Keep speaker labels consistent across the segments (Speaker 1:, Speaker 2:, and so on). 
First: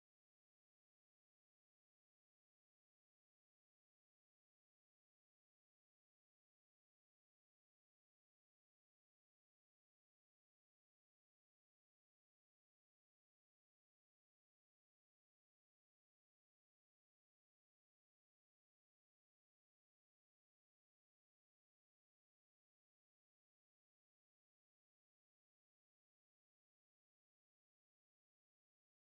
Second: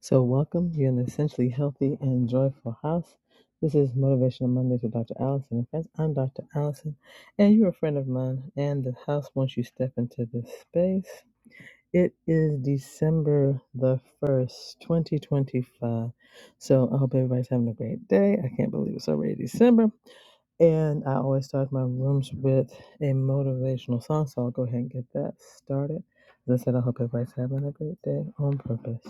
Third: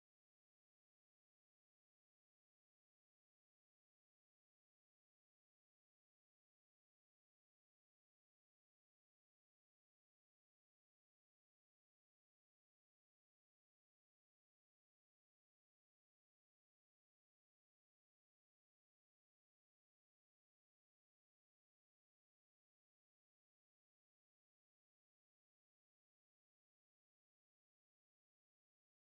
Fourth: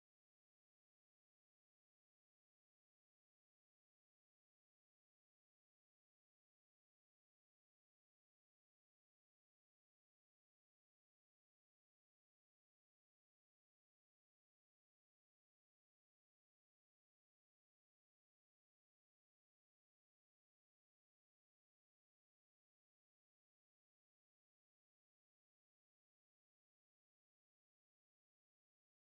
Speaker 1: So, welcome. You're in an essentially healthy and joyful house. This is Motivational Mondays with Dr. Allison and friends. I'm Dr. Allison, and you're a friend of mine and the house once you step into this space. It is December the 1st, 2025. So, I hope everybody's having a great day. I can't believe it's already December. And I always start my rooms with a motivational song, so I'll go ahead and get that started. As I said, I hope everybody's having a great day on purpose.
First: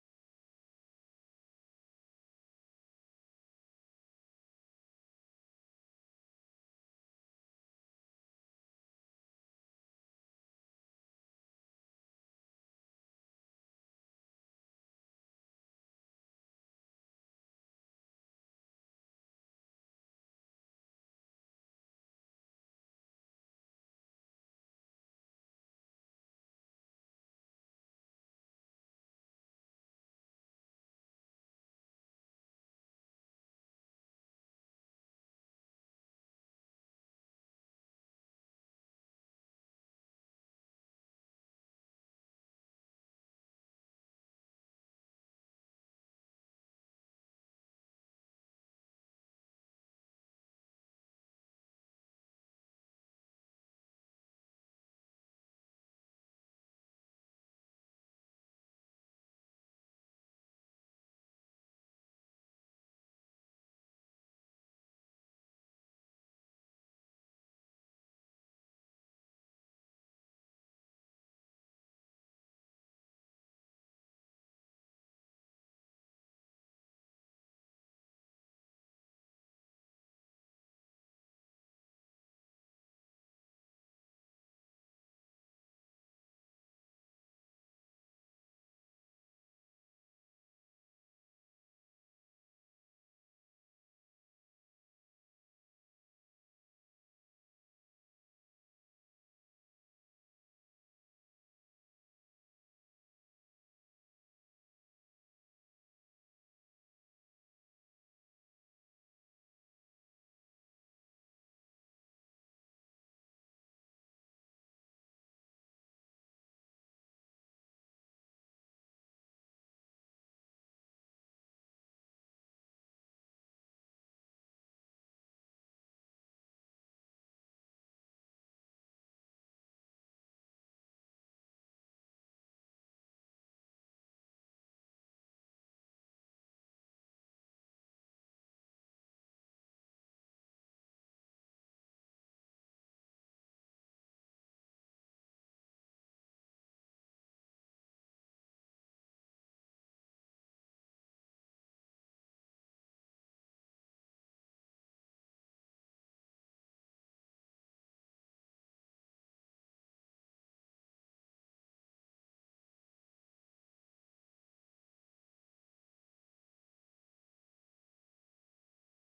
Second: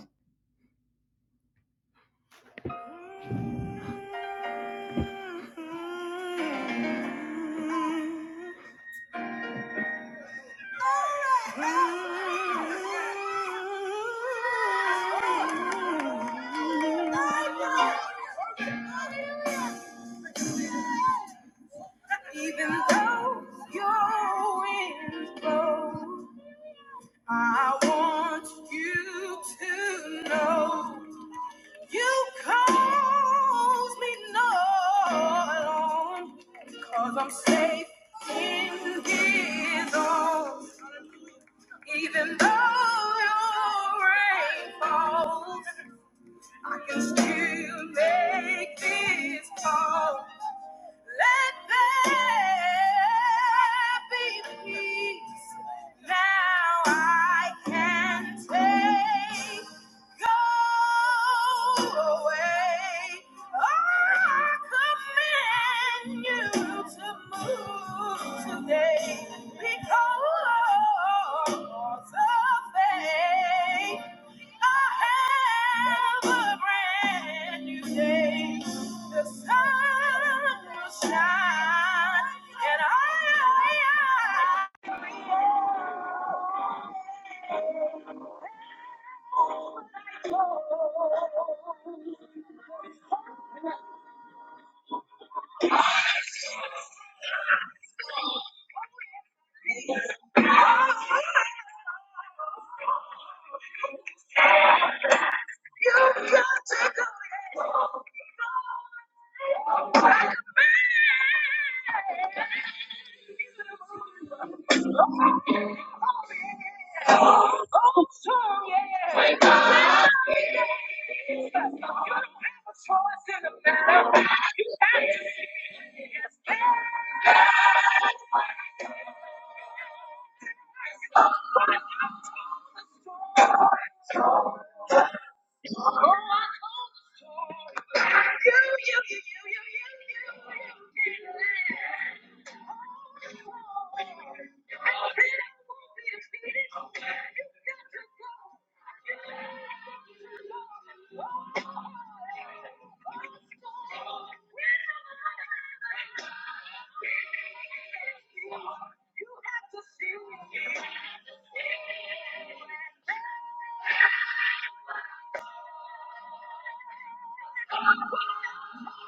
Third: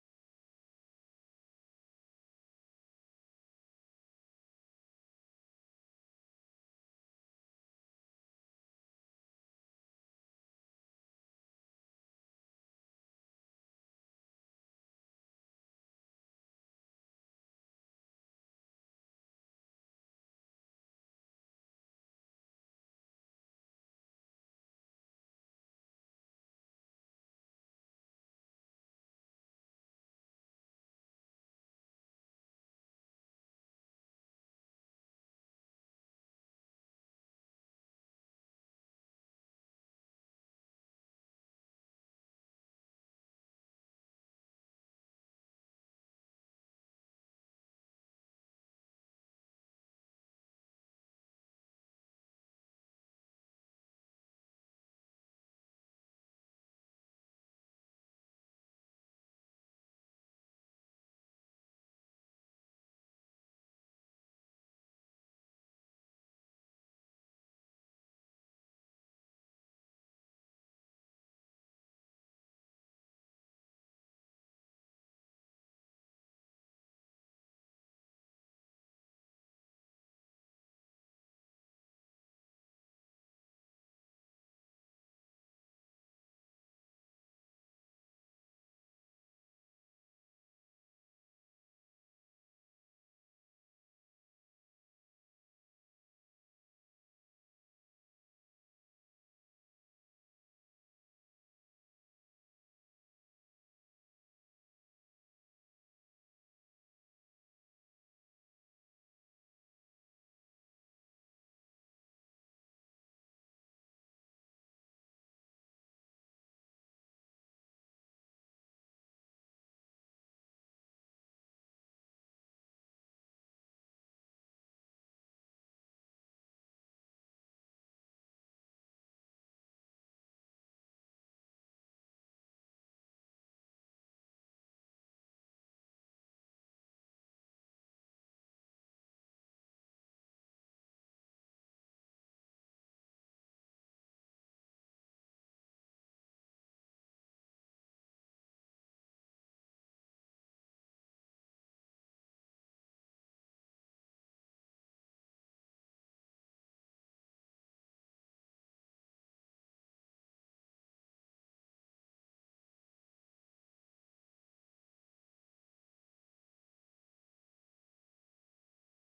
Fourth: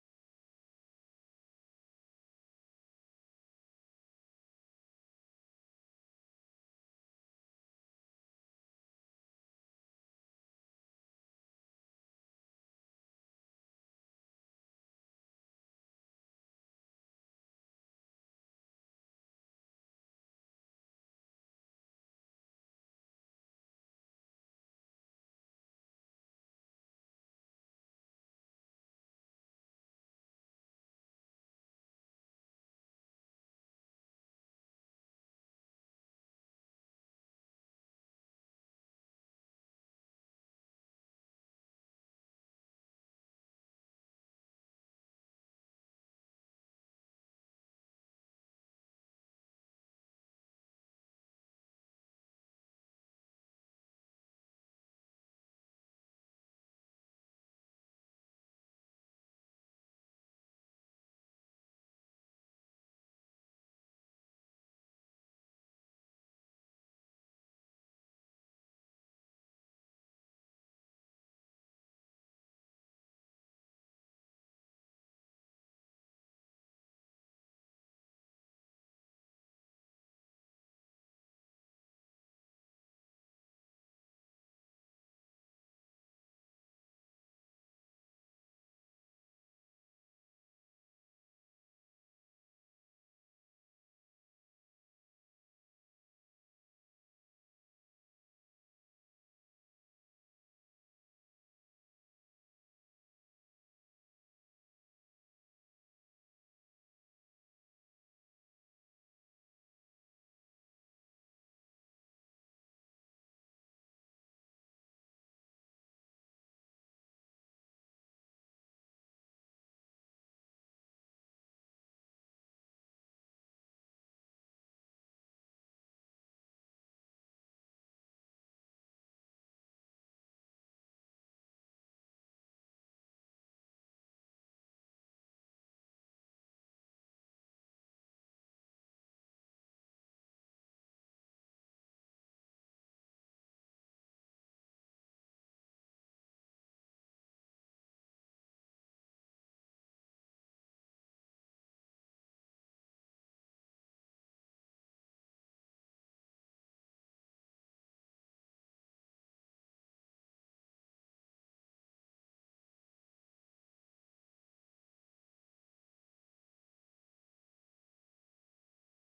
Speaker 1: Even though your winds blow, I want you to know You cause me no alarm, i I'm safe in his arms. Even though your rain falls, I can still make this call. Let there be peace. Now I can take. Go away. I command you to move today because of faith. I have a brand new day. The sun will shine, and I, I, I No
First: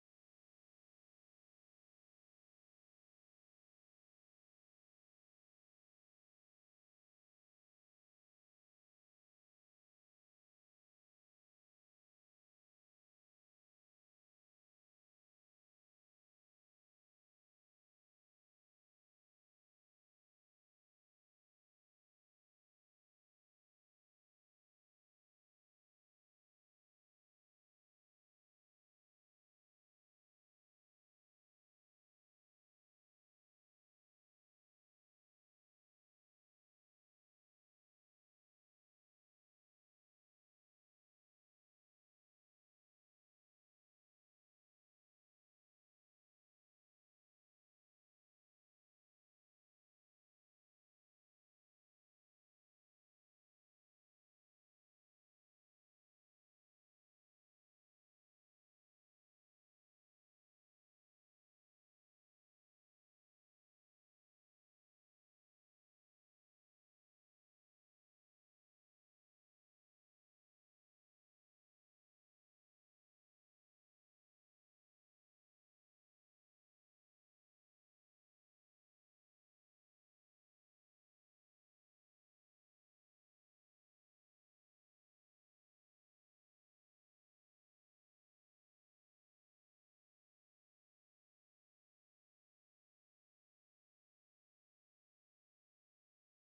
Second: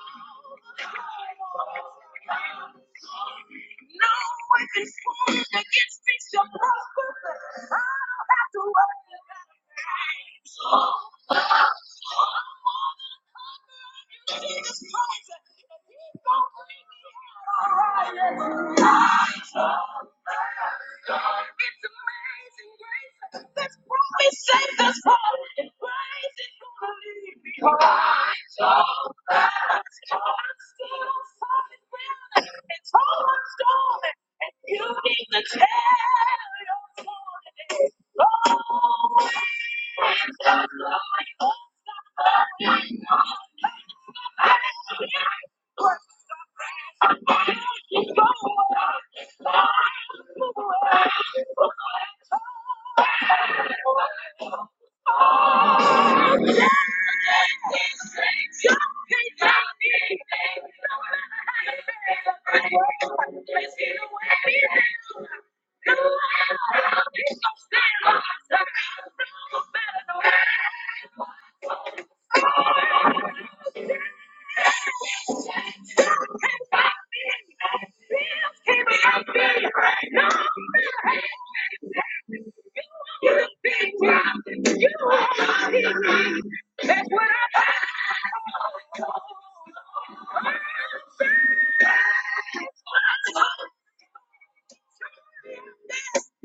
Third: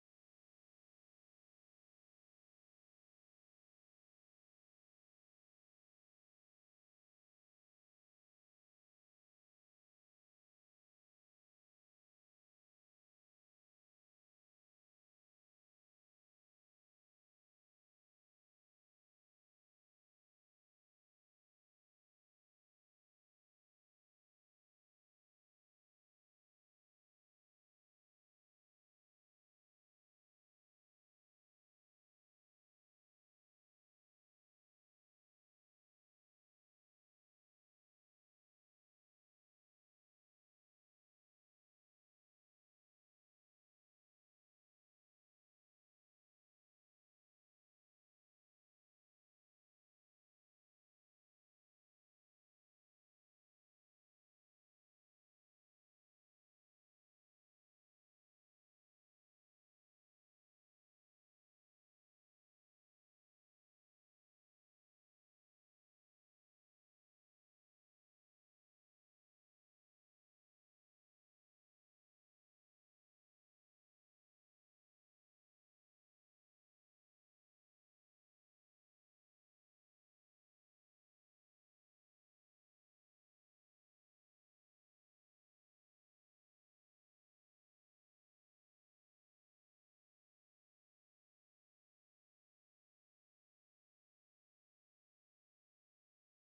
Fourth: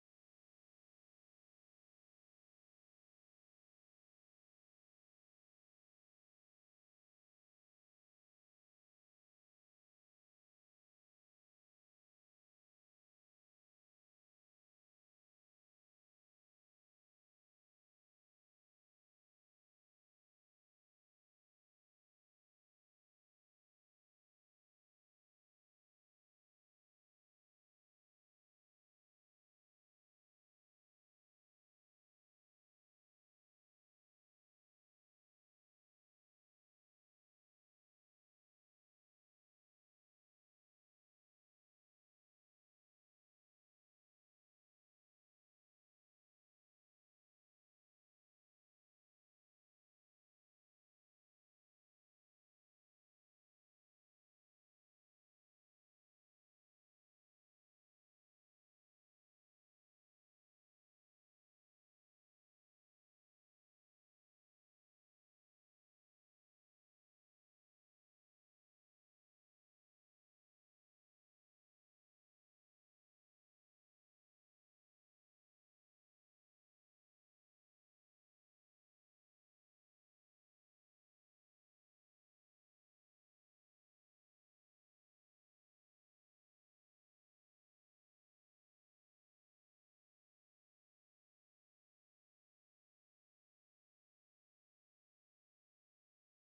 Speaker 1: weapon formed against me shall prosper. I don't have to worry about it. I'm more than conqueror in Jesus Christ, and He's gonna bring me Light up the darkness. It's amazing grace that's brought me safe this far. It's amazing you believe me. Light up the darkness. I'm still on top of the world and through my storming, and you need to tell your story. Always.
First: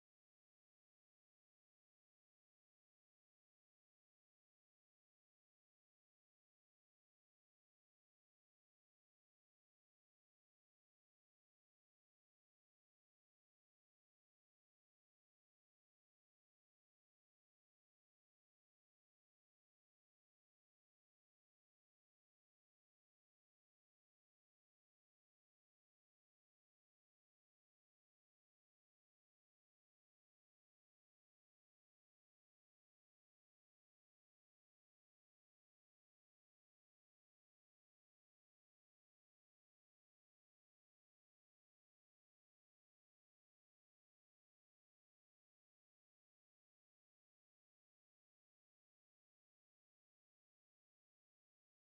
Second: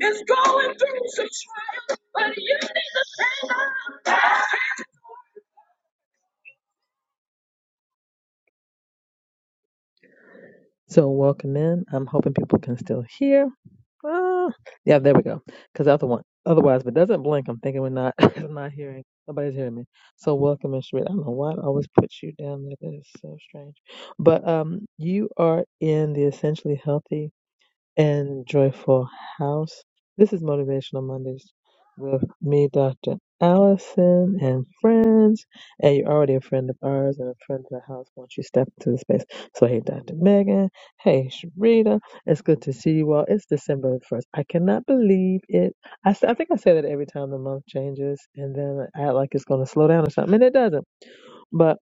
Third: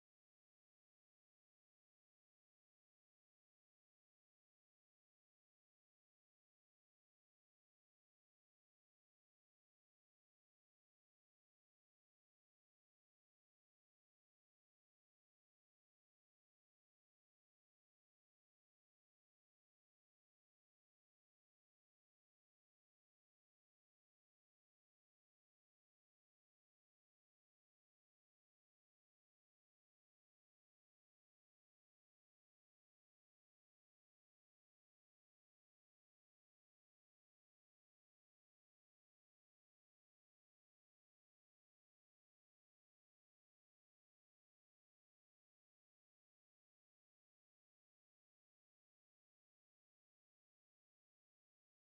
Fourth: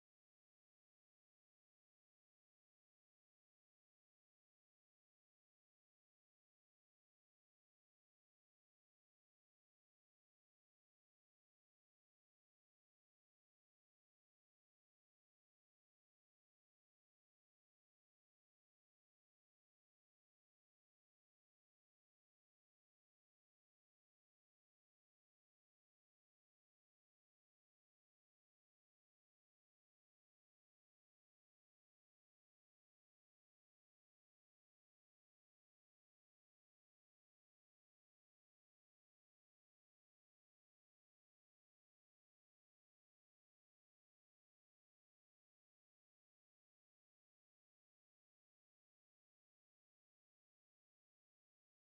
Speaker 1: It's going through some trials, but you need to stand up. So welcome in. I'm hoping people can still hear. Ah, yeah, there we go. Because other one, otherwise, if it doesn't blink, I'm thinking we're not, I'm not hearing. Nobody's hearing me. So welcome in, Sharita. I don't know why I always put you down there. That is so strange. But um, you are in the Essentially Healthy and Joyful House. This is Motivational Mondays with me, Dr. Allison, and friends. And you're already a friend of ours and a friend of the house once you step into the space. So, hey, Dr. Megan. Hey, Sharita. It's good to see you all. It's December the 1st. I cannot believe it. I, s- I think I say that every time the month changes, and then I act like it's going to slow down or something, and it doesn't. But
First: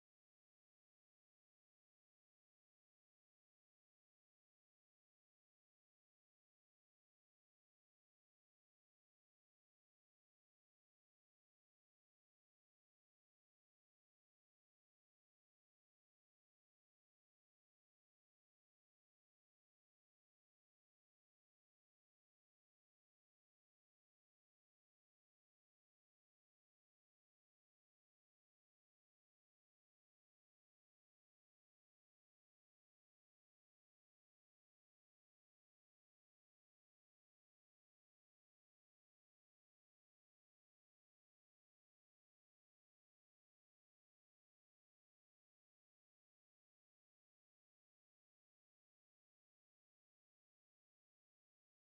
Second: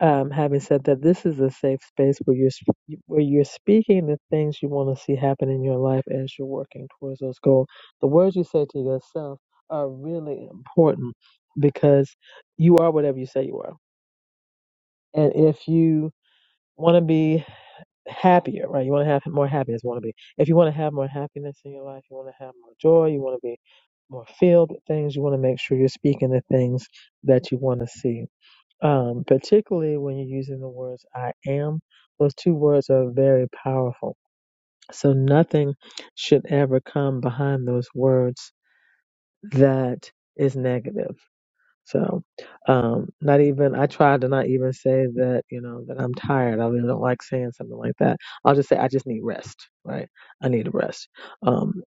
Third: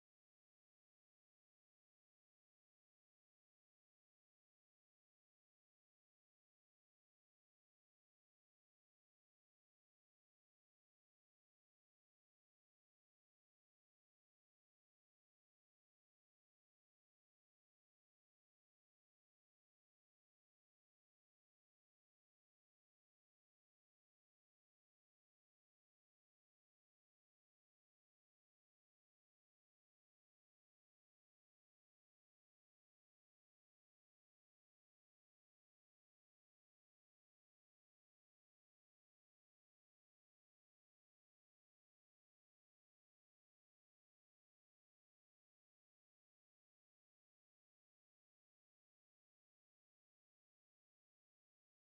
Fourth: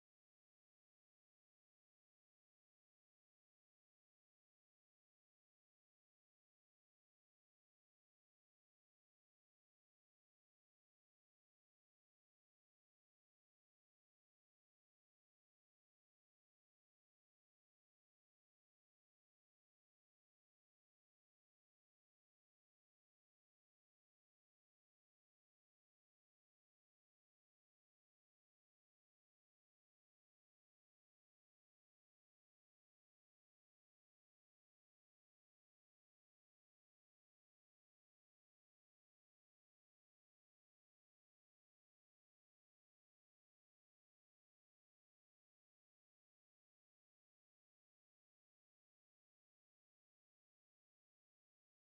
Speaker 1: um, having said that, this is a safe space where you're sp- where you're speaking the things you want to see happen in your life as you're working towards those goals. The words you say to yourself are really important because you are whatever you say you are. And if you want to be happier, right? You want to have more happiness. Want to be. If you want to have more happiness in your life, you want to have more joy. You want to be more filled with things. You want to make sure you're speaking the things that you want to see um, particularly when you're using the words I am, those two words are very powerful. So nothing should ever come behind those words that is negative. So, um, not even, I try to not even say that, you know, that I'm tired. I really don't like saying something like that. I'll just say, I just need rest, right? I need a rest. Um,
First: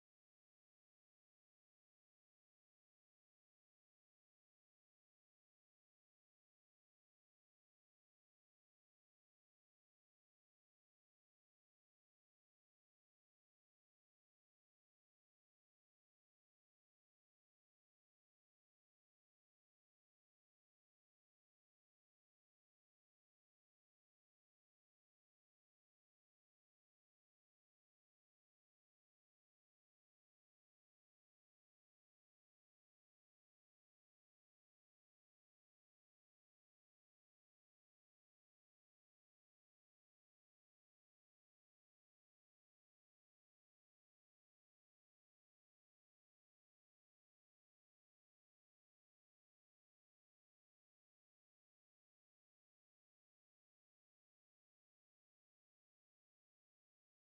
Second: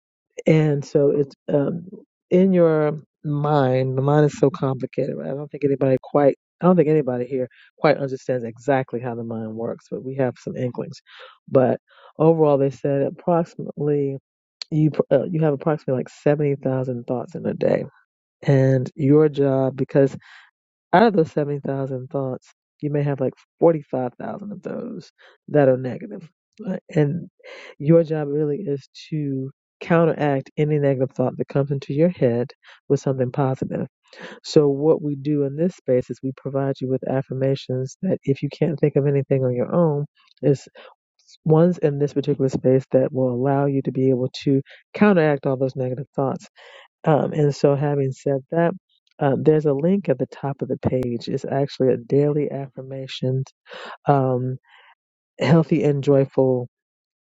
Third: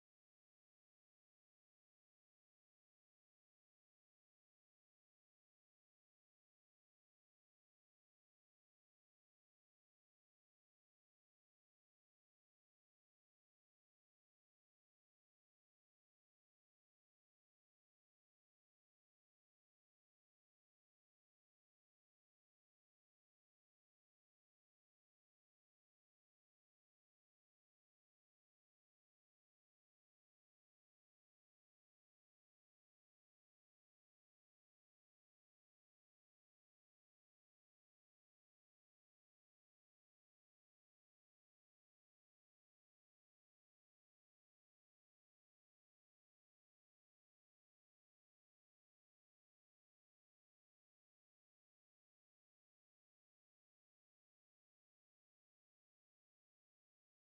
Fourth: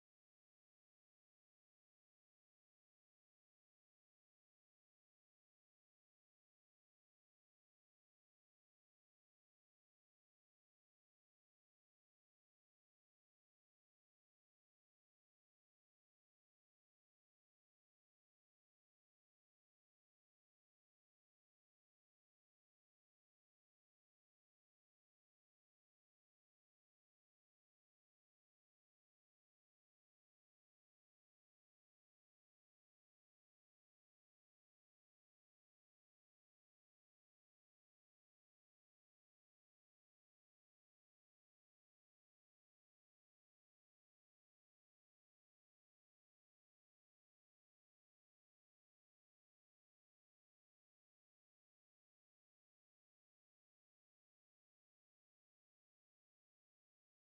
Speaker 1: and so it's, um, in your mind, the mind is so complicated, right? I don't think anybody quite, I don't think anybody here quite understands exactly how the mind works, but we have some inklings. But overall, they said approximately, you, pr- uh, you have approximately like 70,000 thoughts in a day and your job because out of those 70,000 thoughts, you may have like 45,000 of those that are negative. Right? And your job really is to counteract any negative thought that comes into your head with something positive. So, what we do in this space is we provide you with affirmations that if you can't think of anything on your own, is ones in this particular space that will allow you to be able to counteract all those negative thoughts um, and so, having said that, uh, there's a link at the top of the page. It's actually a daily affirmations, um, healthy and joyful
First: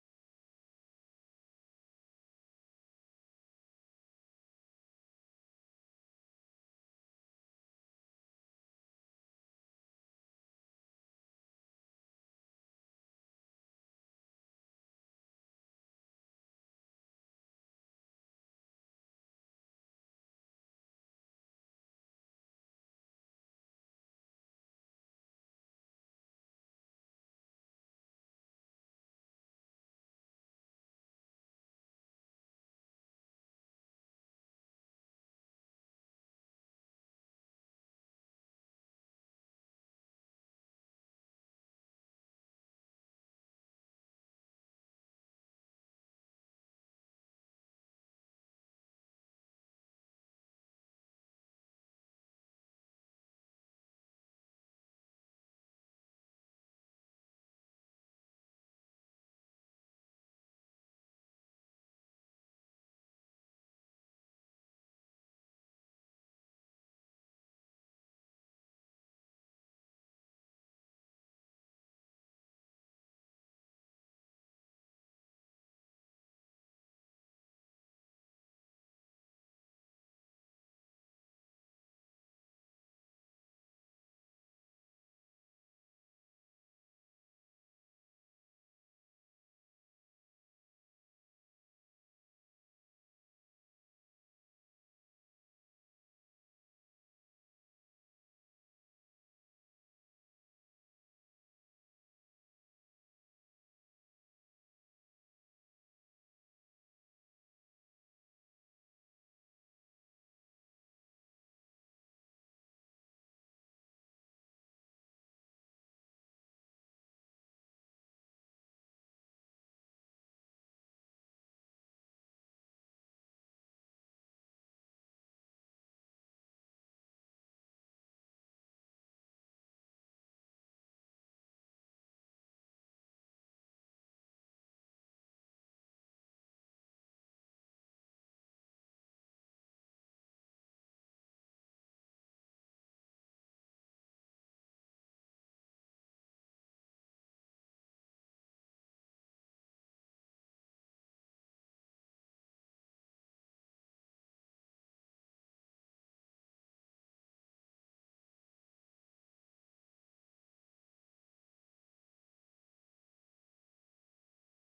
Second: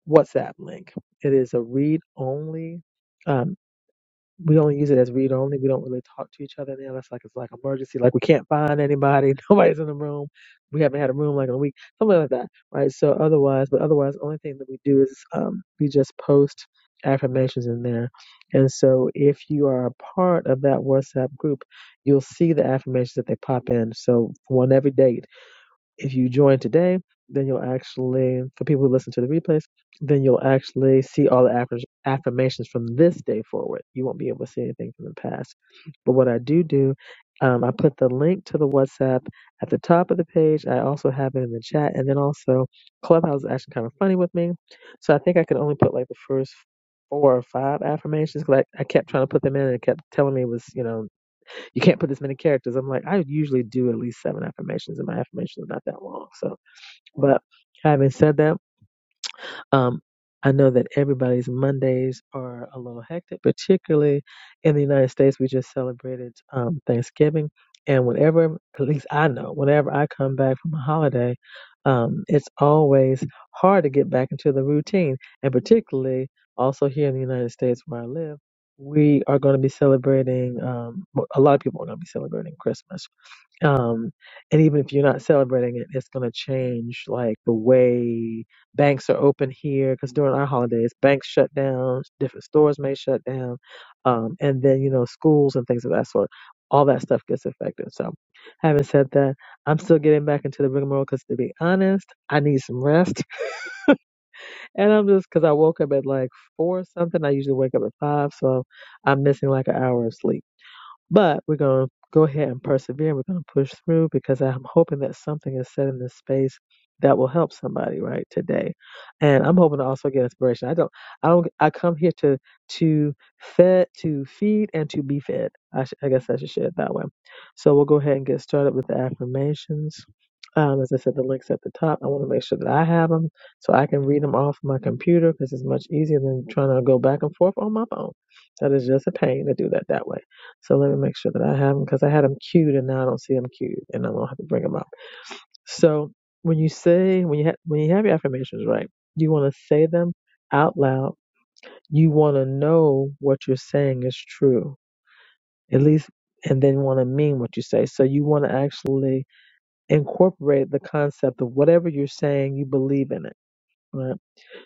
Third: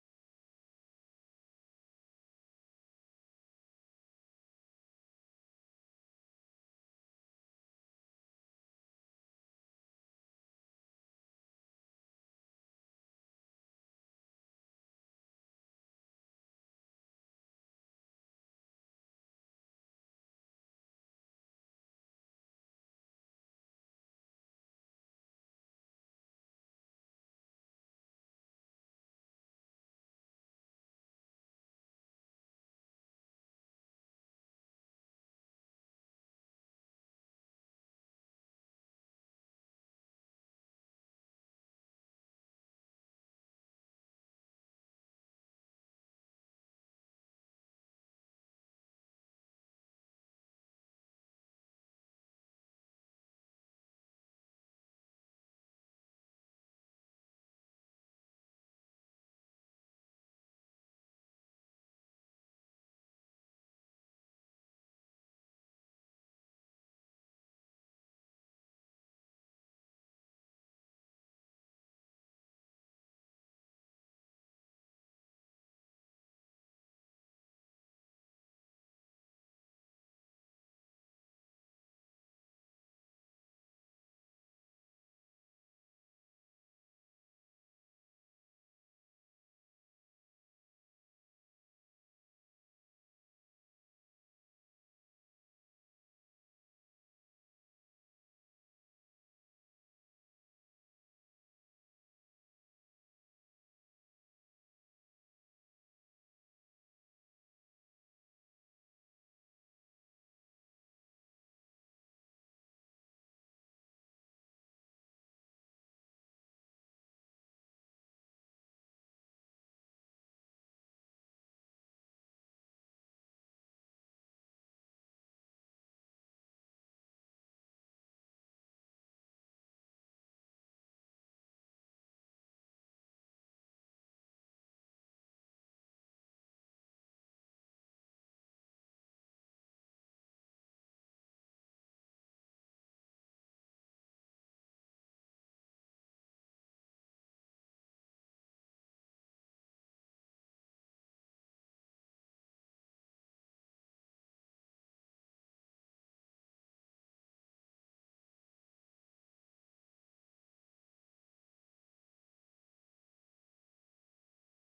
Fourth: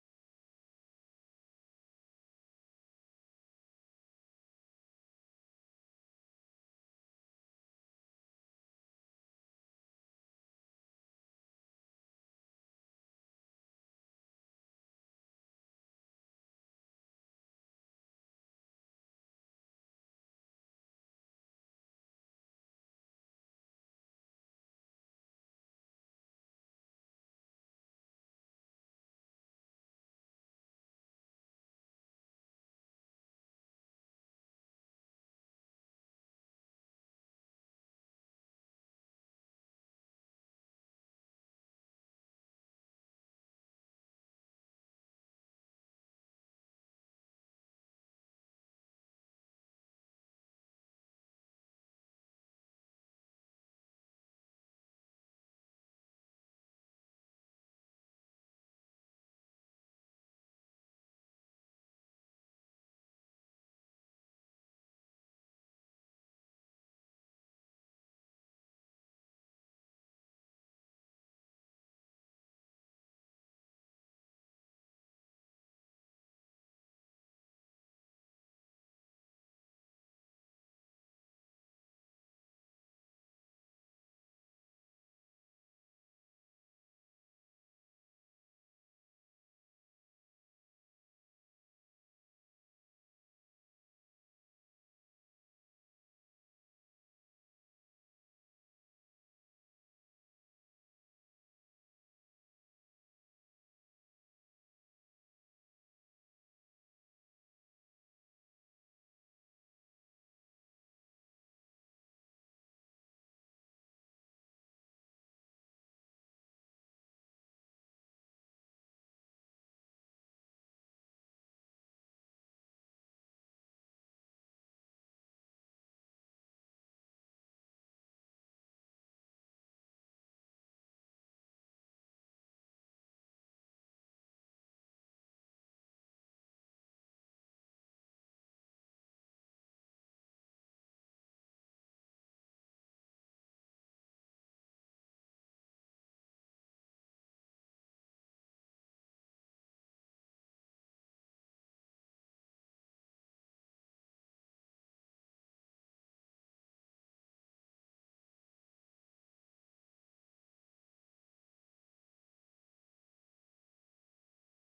Speaker 1: WhatsApp link. It is a read only. um, we only use it as read only. We don't really talk to each other now. That's like it's like emergency. Like we can't find anybody. Nobody's in the room. We haven't had a room like in a week. Something like that, right? So otherwise, but otherwise, the only thing that we do is um, we just post affirmations in there. And so if you are a part of that WhatsApp group, you'll see the affirmations that they pop in. So for one every day. If you join today, then you'll actually, for people who listen to the replays, then you'll actually see all the affir- affirmations from this day forward. You won't be able to see anything from the past. But what I do do, um, I put the link to the WhatsApp at the top of the page. I also have it in the chat. And then also, Clubhouse is actually kind of funny with me. So I think I could only put like the first four or five affirmations because I, I kept trying to put them in and it kept telling me it was, you know, you can't put this many characters. I'm like, I usually do at least seven affirmations, and my affirmations are not that long. So, but having said that. Um, I know that everybody's Mondays are a little hectic, particularly in the United States. We just celebrated um, Thanksgiving, and whenever, at least I know, whenever I come back from a holiday, um, it's always hard to get back into the routine, and particularly also here in the United States where I live. We are going to be celebrating. Um, a lot of people are going to be celebrating Christmas, um, and even if you're not celebrating it, it's going to change like the way banks are open here because during our holidays, banks shut down, different stores may shut down, um, and then you know schools and things of that sort. All that stuff gets affected. So, having said that, I'm still getting back into the rigmarole because to be honest, I need some rest, and I'm just because I woke up at like four something. I usually wake up at five, so I'm missing like an hour of sleep. But we're going to go ahead and persevere. We're going to push through because I'm hoping that something is said in this space that will help somebody right today. And I'm hoping to also get inspiration. I don't, I don't, I come here to, to fed, to feed and to be fed. I, sh- I guess I should say it that way. So we'll go ahead and get started with the affirmations. Um, as I said, the links at the top. I want to make sure that I have them so I can read them off my computer because it's much easier than trying to go back and forth on my phone. That is just a pain to do that that way. So let me make sure that I have them because I had them queued and now I don't see them queued and I'm gonna have to bring them up. So when you say when you ha- when you have your affirmations right, you want to say them out loud. You want to know what you're saying is true, at least, and then want to mean what you say. So you want to actually incorporate the concept of whatever you're saying. You believe in it, right?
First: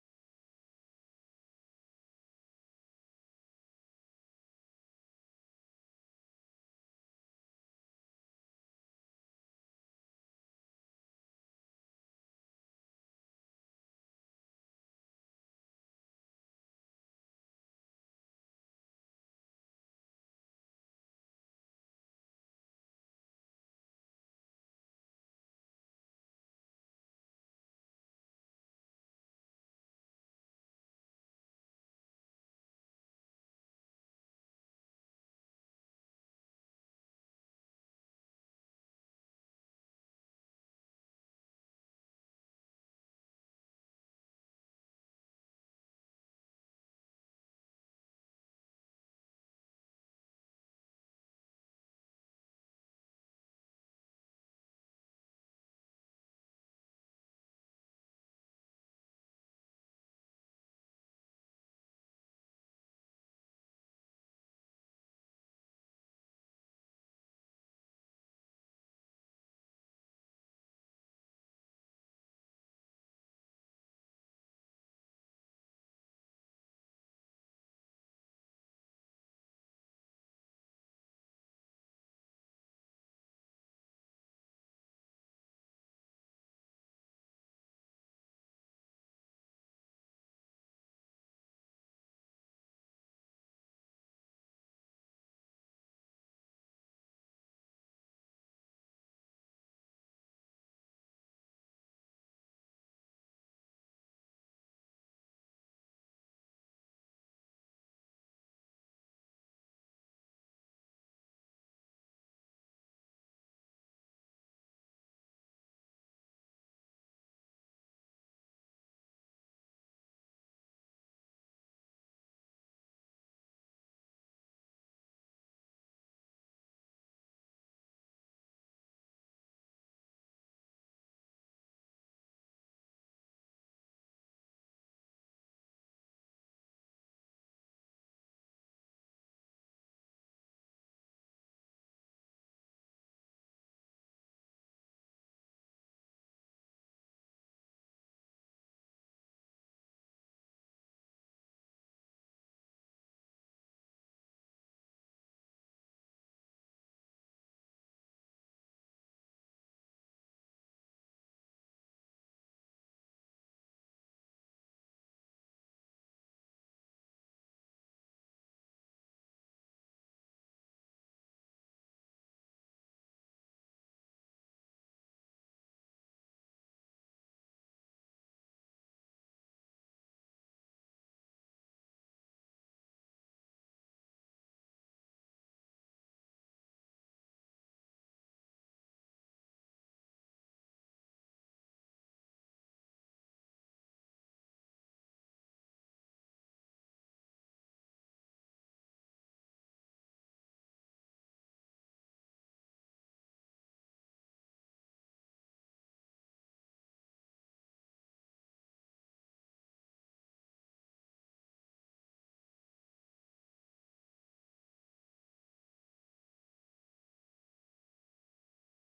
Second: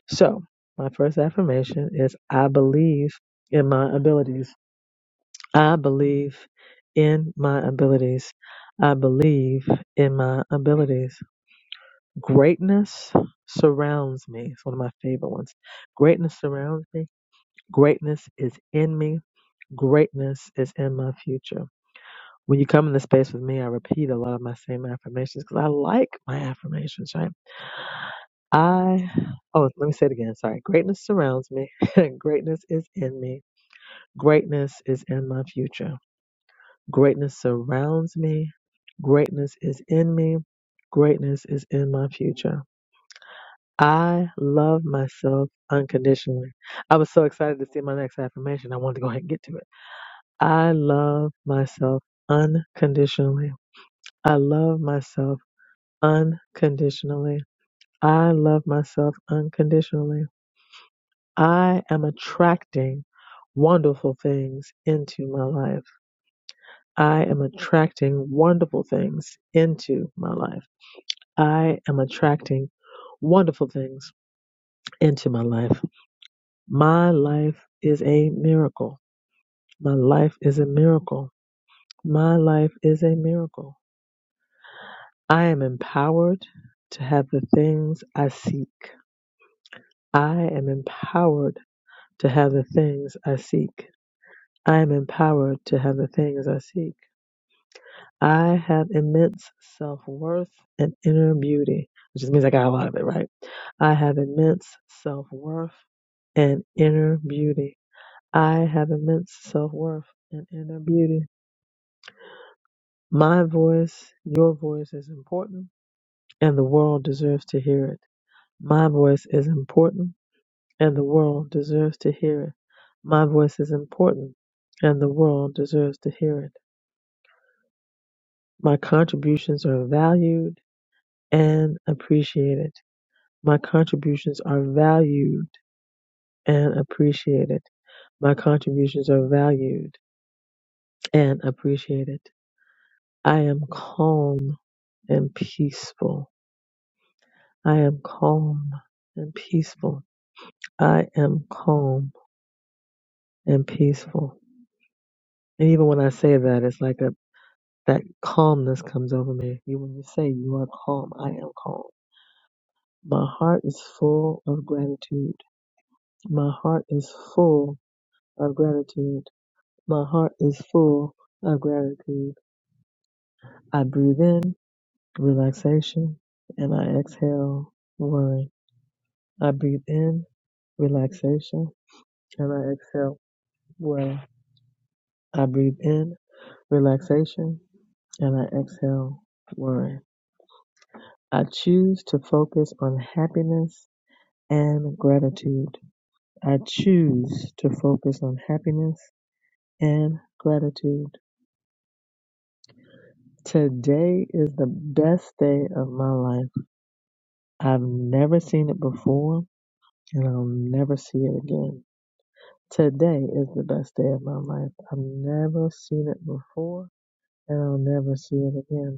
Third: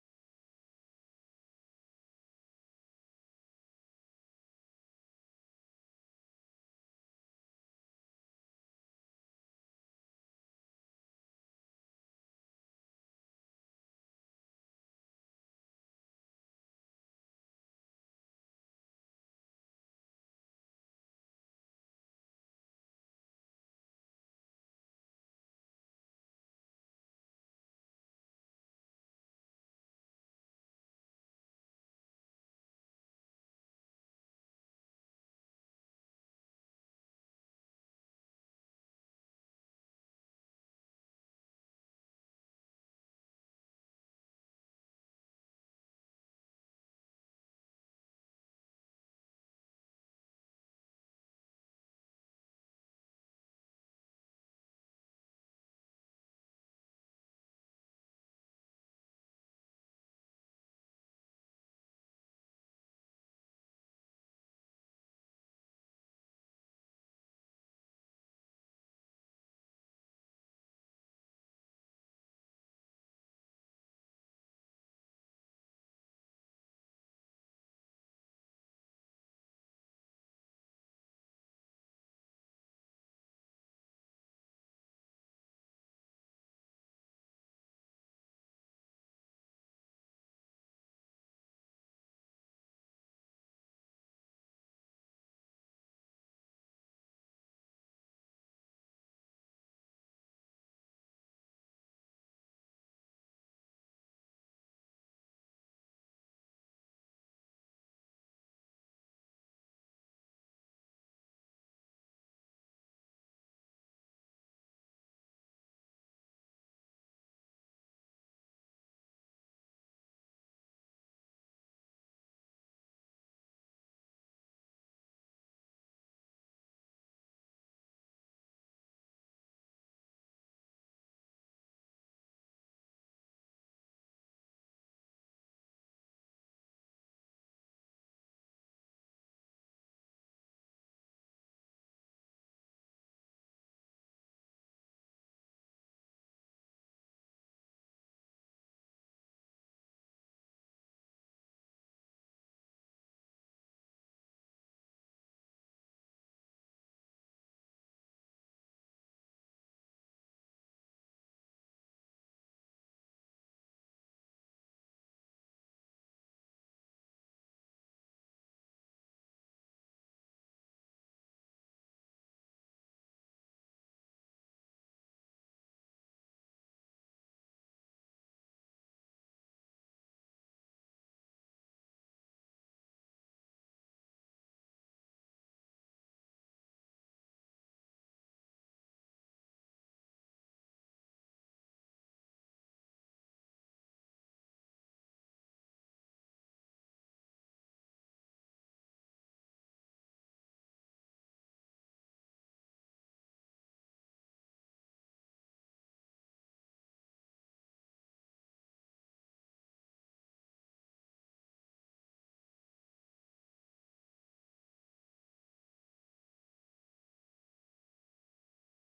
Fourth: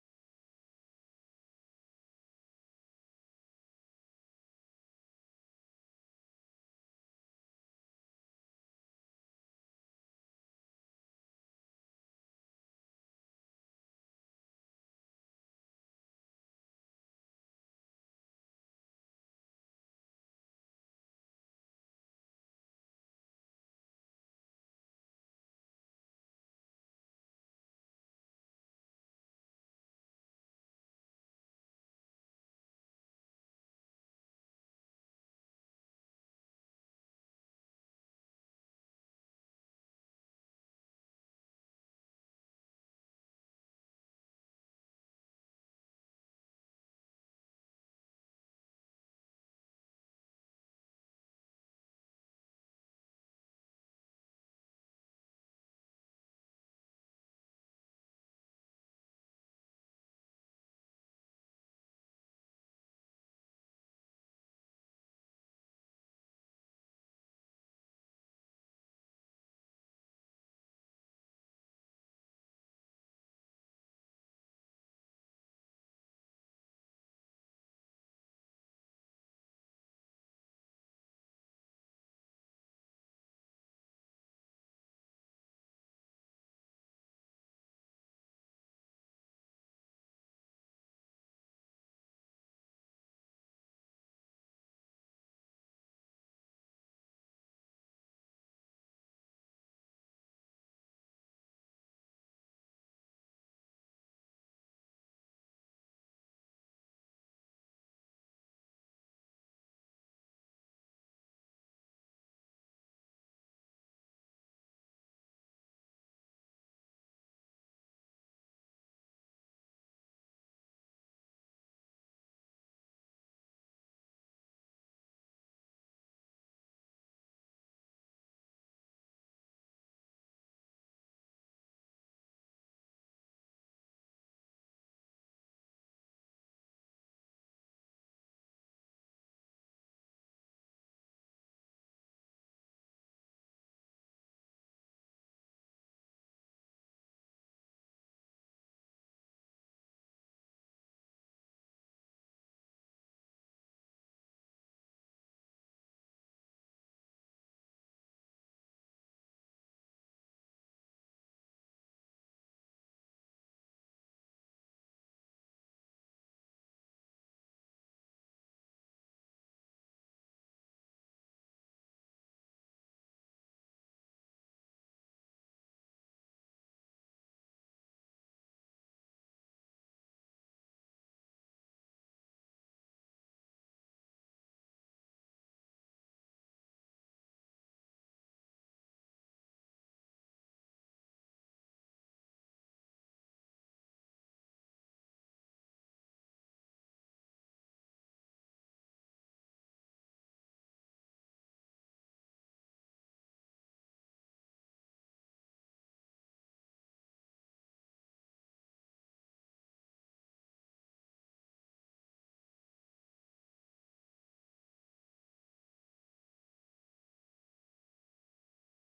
Speaker 1: So my first affirmation is I believe in my abilities. I believe in my abilities. I believe in my abilities. Greatness surrounds me. It's one of my favorite ones. Greatness surrounds me. Greatness is in me. Greatness is in my future. When you come in the space with me, I repeat a lot of my same affirmations because I like my affirmations, right? I, oh, let me say it again. Sorry. Greatness surrounds me. Greatness is in me. Greatness is in my future. Greatness surrounds me. Greatness is in me. Greatness is in my future. I love myself unconditionally. I was so excited to see my next affirmation. I wanted to go ahead and get to it. I love myself unconditionally. I love myself unconditionally. I love myself unconditionally. I am attracting wonderful things into my life. I am attracting wonderful things into my life. I am attracting wonderful things into my life. My life is a miracle. My life is a miracle. My life is a miracle. I am empowered to have the things I seek. I am empowered to have the things I seek. I am empowered to have the things I seek. I have immense self worth and inner beauty, which just means I got a lot of it, right? I have immense self worth and inner beauty. I have immense self worth and inner beauty. My voice, your voice is important, and the world deserves to hear it. My voice is important, and the world deserves to hear it. My voice is important, and the world deserves to hear it. My contributions are valued and appreciated. My contributions are valued and appreciated. My contributions are valued and appreciated. I am calm and peaceful. I am calm and peaceful. I am calm and peaceful. And even when I say that, it's like a that calmness comes over me. You when you say you are calm, I am calm. My heart is full of gratitude. My heart is full of gratitude. My heart is full of gratitude. I breathe in relaxation and I exhale worry. I breathe in relaxation and I exhale worry. I breathe in relaxation and I exhale worry. I choose to focus on happiness and gratitude. I choose to focus on happiness and gratitude. Today is the best day of my life. I've never seen it before and I'll never see it again. Today is the best day of my life. I've never seen it before and I'll never see it again.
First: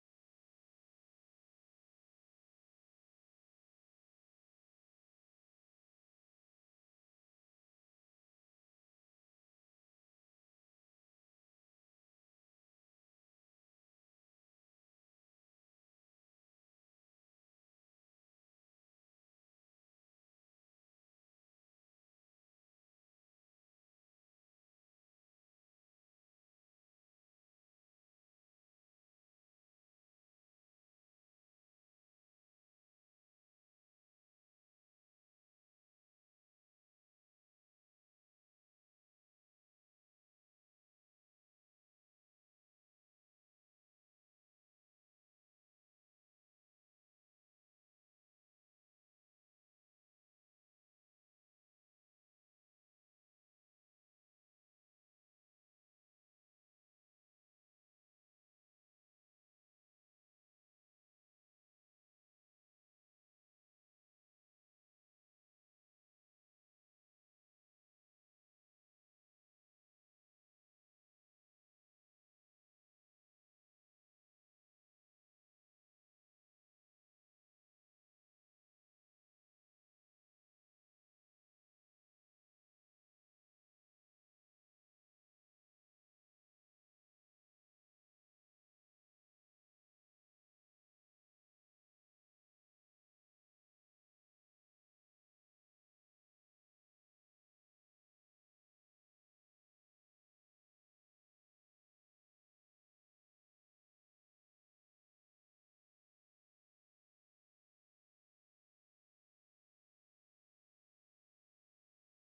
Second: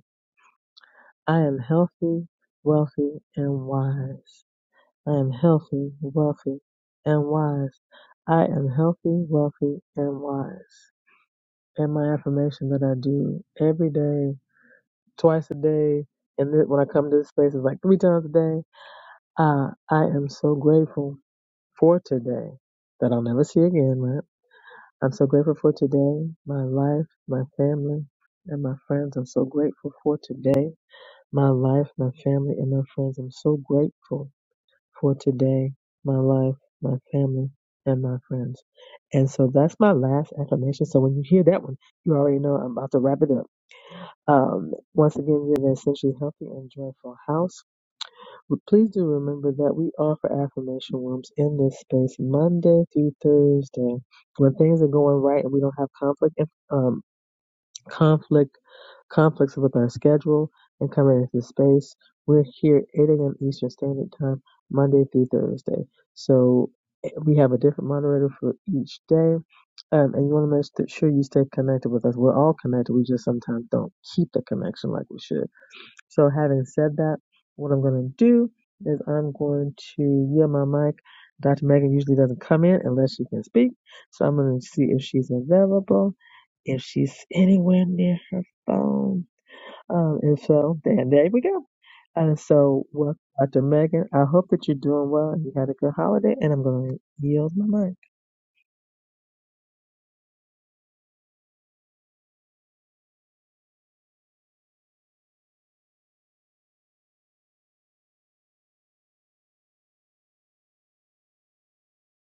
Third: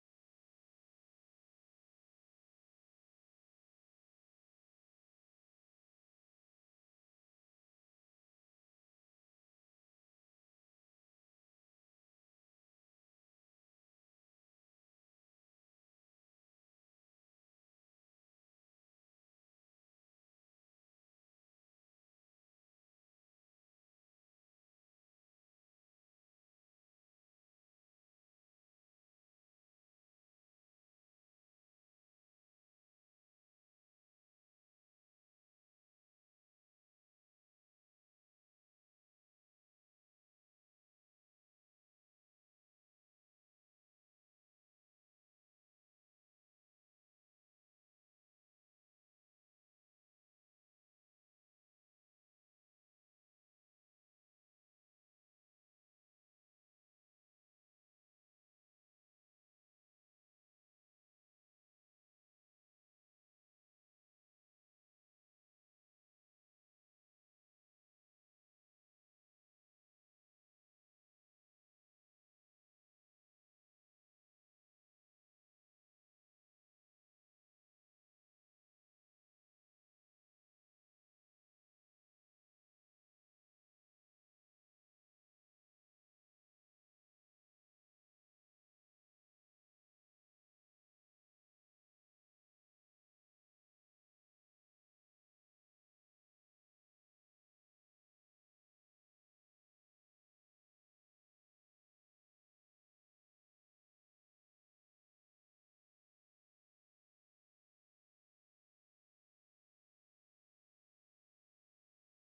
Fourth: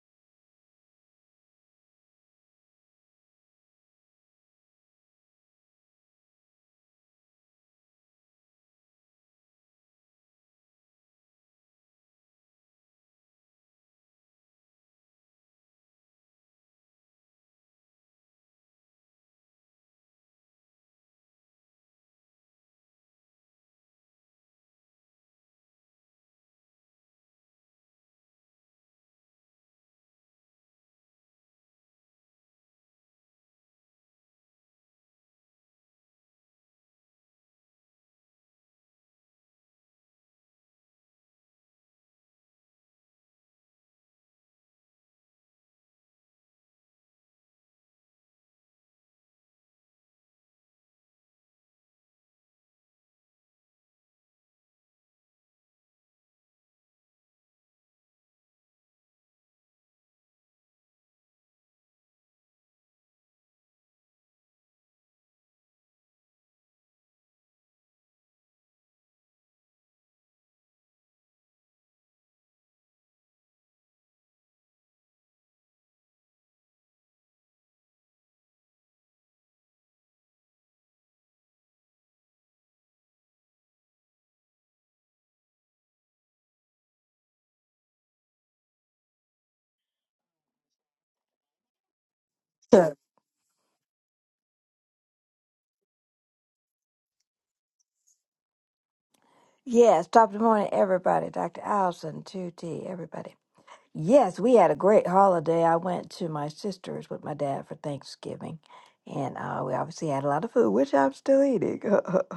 Speaker 1: I am healthy, wealthy, and wise. I am healthy, wealthy, and wise. I am healthy, wealthy, and wise. And my affirmation that I do every day, twice a day, and then when I come to this space, it's like three times a day. Uh, I am so grateful for today that I'll never see again, right? I'm so grateful for today, my life, my family, and my friends. I'm so grateful for today. my life, my family, and my friends. I'm so grateful for today, my life, my family, and my friends. And so that's my last affirmation. So when you hear that one, you already know I'm about to wrap it up. Um, once again, we have an essentially healthy and joyful house. But please do remember that we offer affirmation rooms in this space Monday through Thursday. When things are going right and we don't have conflict, um, conflict conflicts with our schedule, and coming into space. We're here 8 a.m. Eastern Standard Time, Monday through Thursday. So eh, we have a different moderator for each day. Um, and you want to make sure you stay connected with us. We're all connected. We just sometimes don't keep the connection like we should. So, having said that, what I'm going to do is I'm going to yield my mic. Dr. Megan usually doesn't come in unless she can speak. So, I'm going to see if she's available, if she's anywhere near her phone. Um, and so then there we go. And so
Speaker 2: So,
Speaker 1: welcome Dr. Megan. I hope that you're doing well and you had a good holiday and I'm gonna yield my mic.
Speaker 2: yes, top of the morning, everybody. Dr. Allison, 2T, everybody. Yes, we had a great holiday. I went to my sister's with my dad for Thanksgiving. And uh, we obviously had a lot of food, which I'm still eating.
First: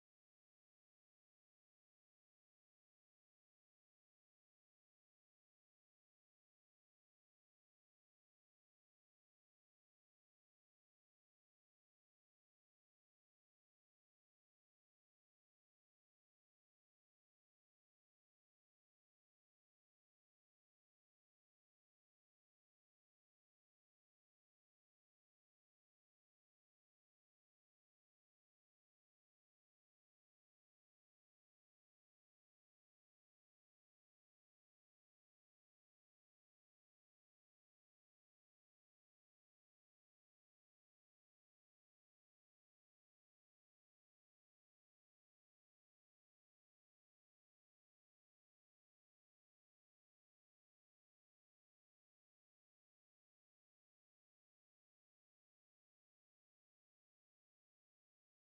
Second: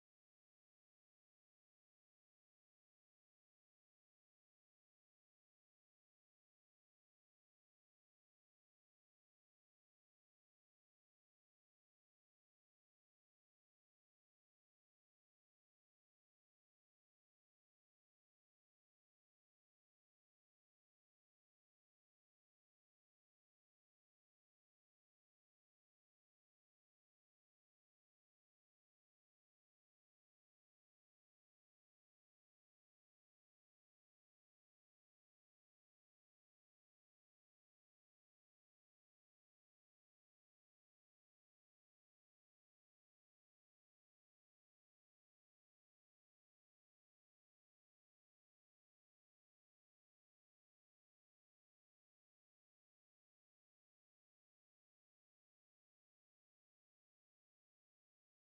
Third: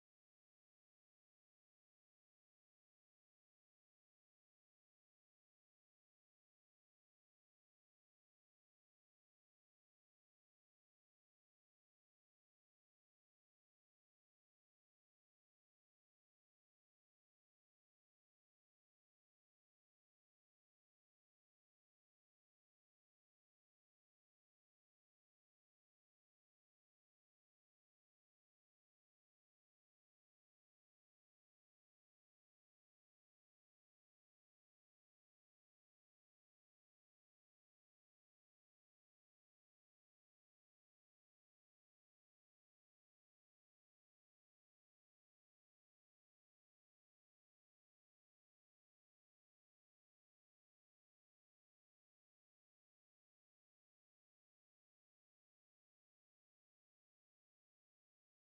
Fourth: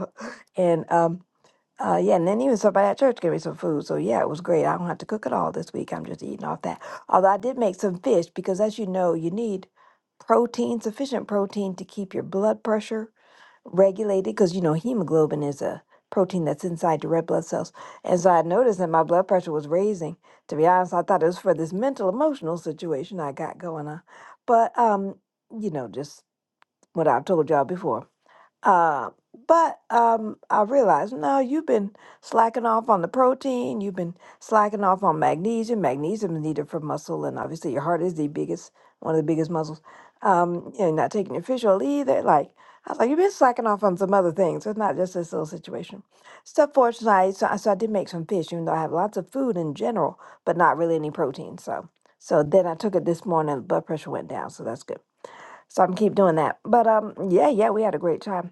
Speaker 2: and um, uh, yeah, and then even somebody at church gave me some food. So yeah, it was great. I don't have to cook it all this week. I'm just eating off that. Although I did make some fish because, as you know, you need protein, sufficient protein to keep your blood pressure regulated because you know hemoglobin is a protein that's inside the red blood cells and so i noticed that my blood pressure was raising to be honest i thought it was for this mental emotional situation i got going on but um you know just what i've told y'all before uh, but um, I realized, no, you've been slacking off on the protein, you've been slacking off on magnesium. Magnesium is needed for muscle, and obviously your heart is the biggest, one of the biggest muscles. Um, you're not taking your fish oil either. Like, I was like, you've been slacking off on some other things. It's not just this little situation. So fortunately, I, so, I- so I did make some fish, even though I have lots of food in general, but not really any protein. So, so then I took it this morning, blood pressure went down, so that's good. So I am keep doing that. But um, yeah, yeah, we had a great time.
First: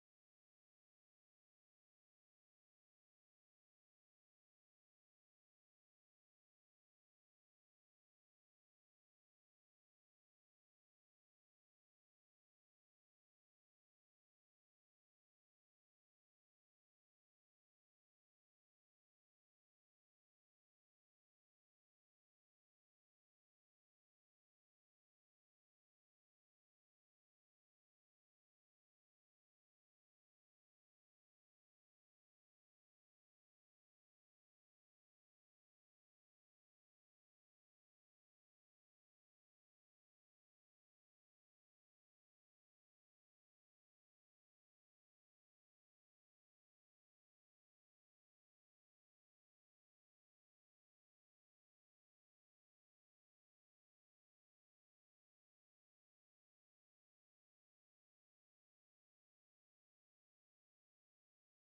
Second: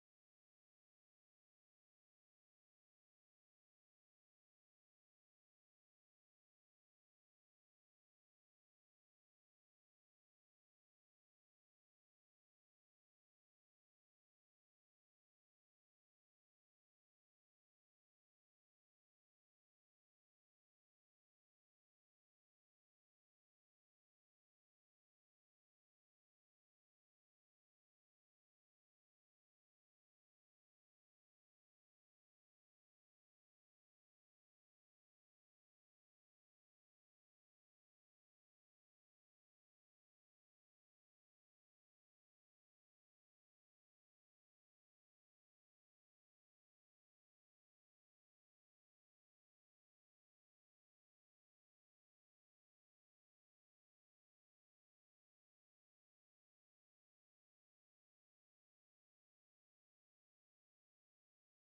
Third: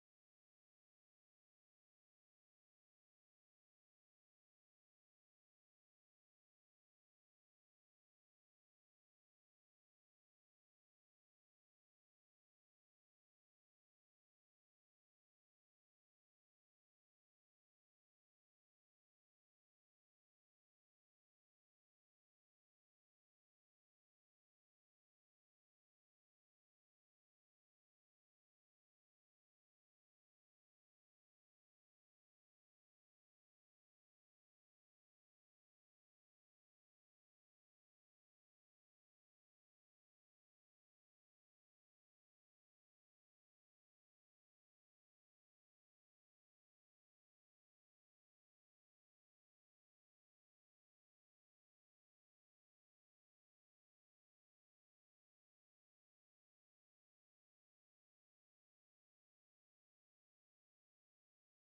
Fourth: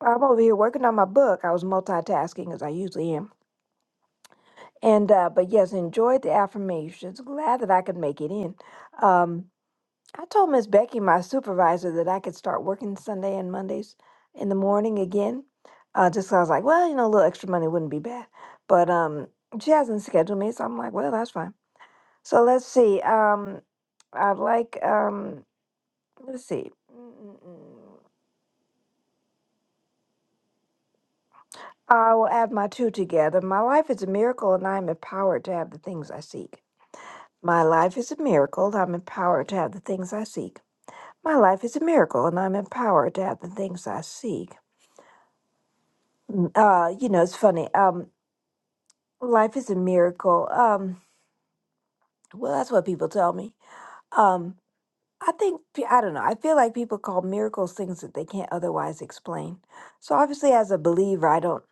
Speaker 2: I'm over here working on my book. I was multitasking as I usually am. And uh, but yes, enjoyed the affirmations. Glad that I could make it in. Um, I told Miss Becky, my supervisor, that I could start working Sunday and Mondays in the morning again. Uh, just 'cause I was like, well, you know, a little extra money wouldn't be bad. But um, she hasn't scheduled me, so I'm like, well, that's fine. So let's see. Um, I'd like um, let's see. Mm, mm, mm. I will add my two together. My life is a miracle, and I am empowered to have the things I seek. My life is a miracle, and I'm empowered to have the things I seek. My life is a miracle, and I'm empowered to have the things I seek. Uh, you know, it's funny. Um, life is a miracle. Um, well, that's what people tell me. Um. I think, pe- I don't know, I feel like people call miracles things that they can't otherwise explain. So obviously, as a believer, I don't,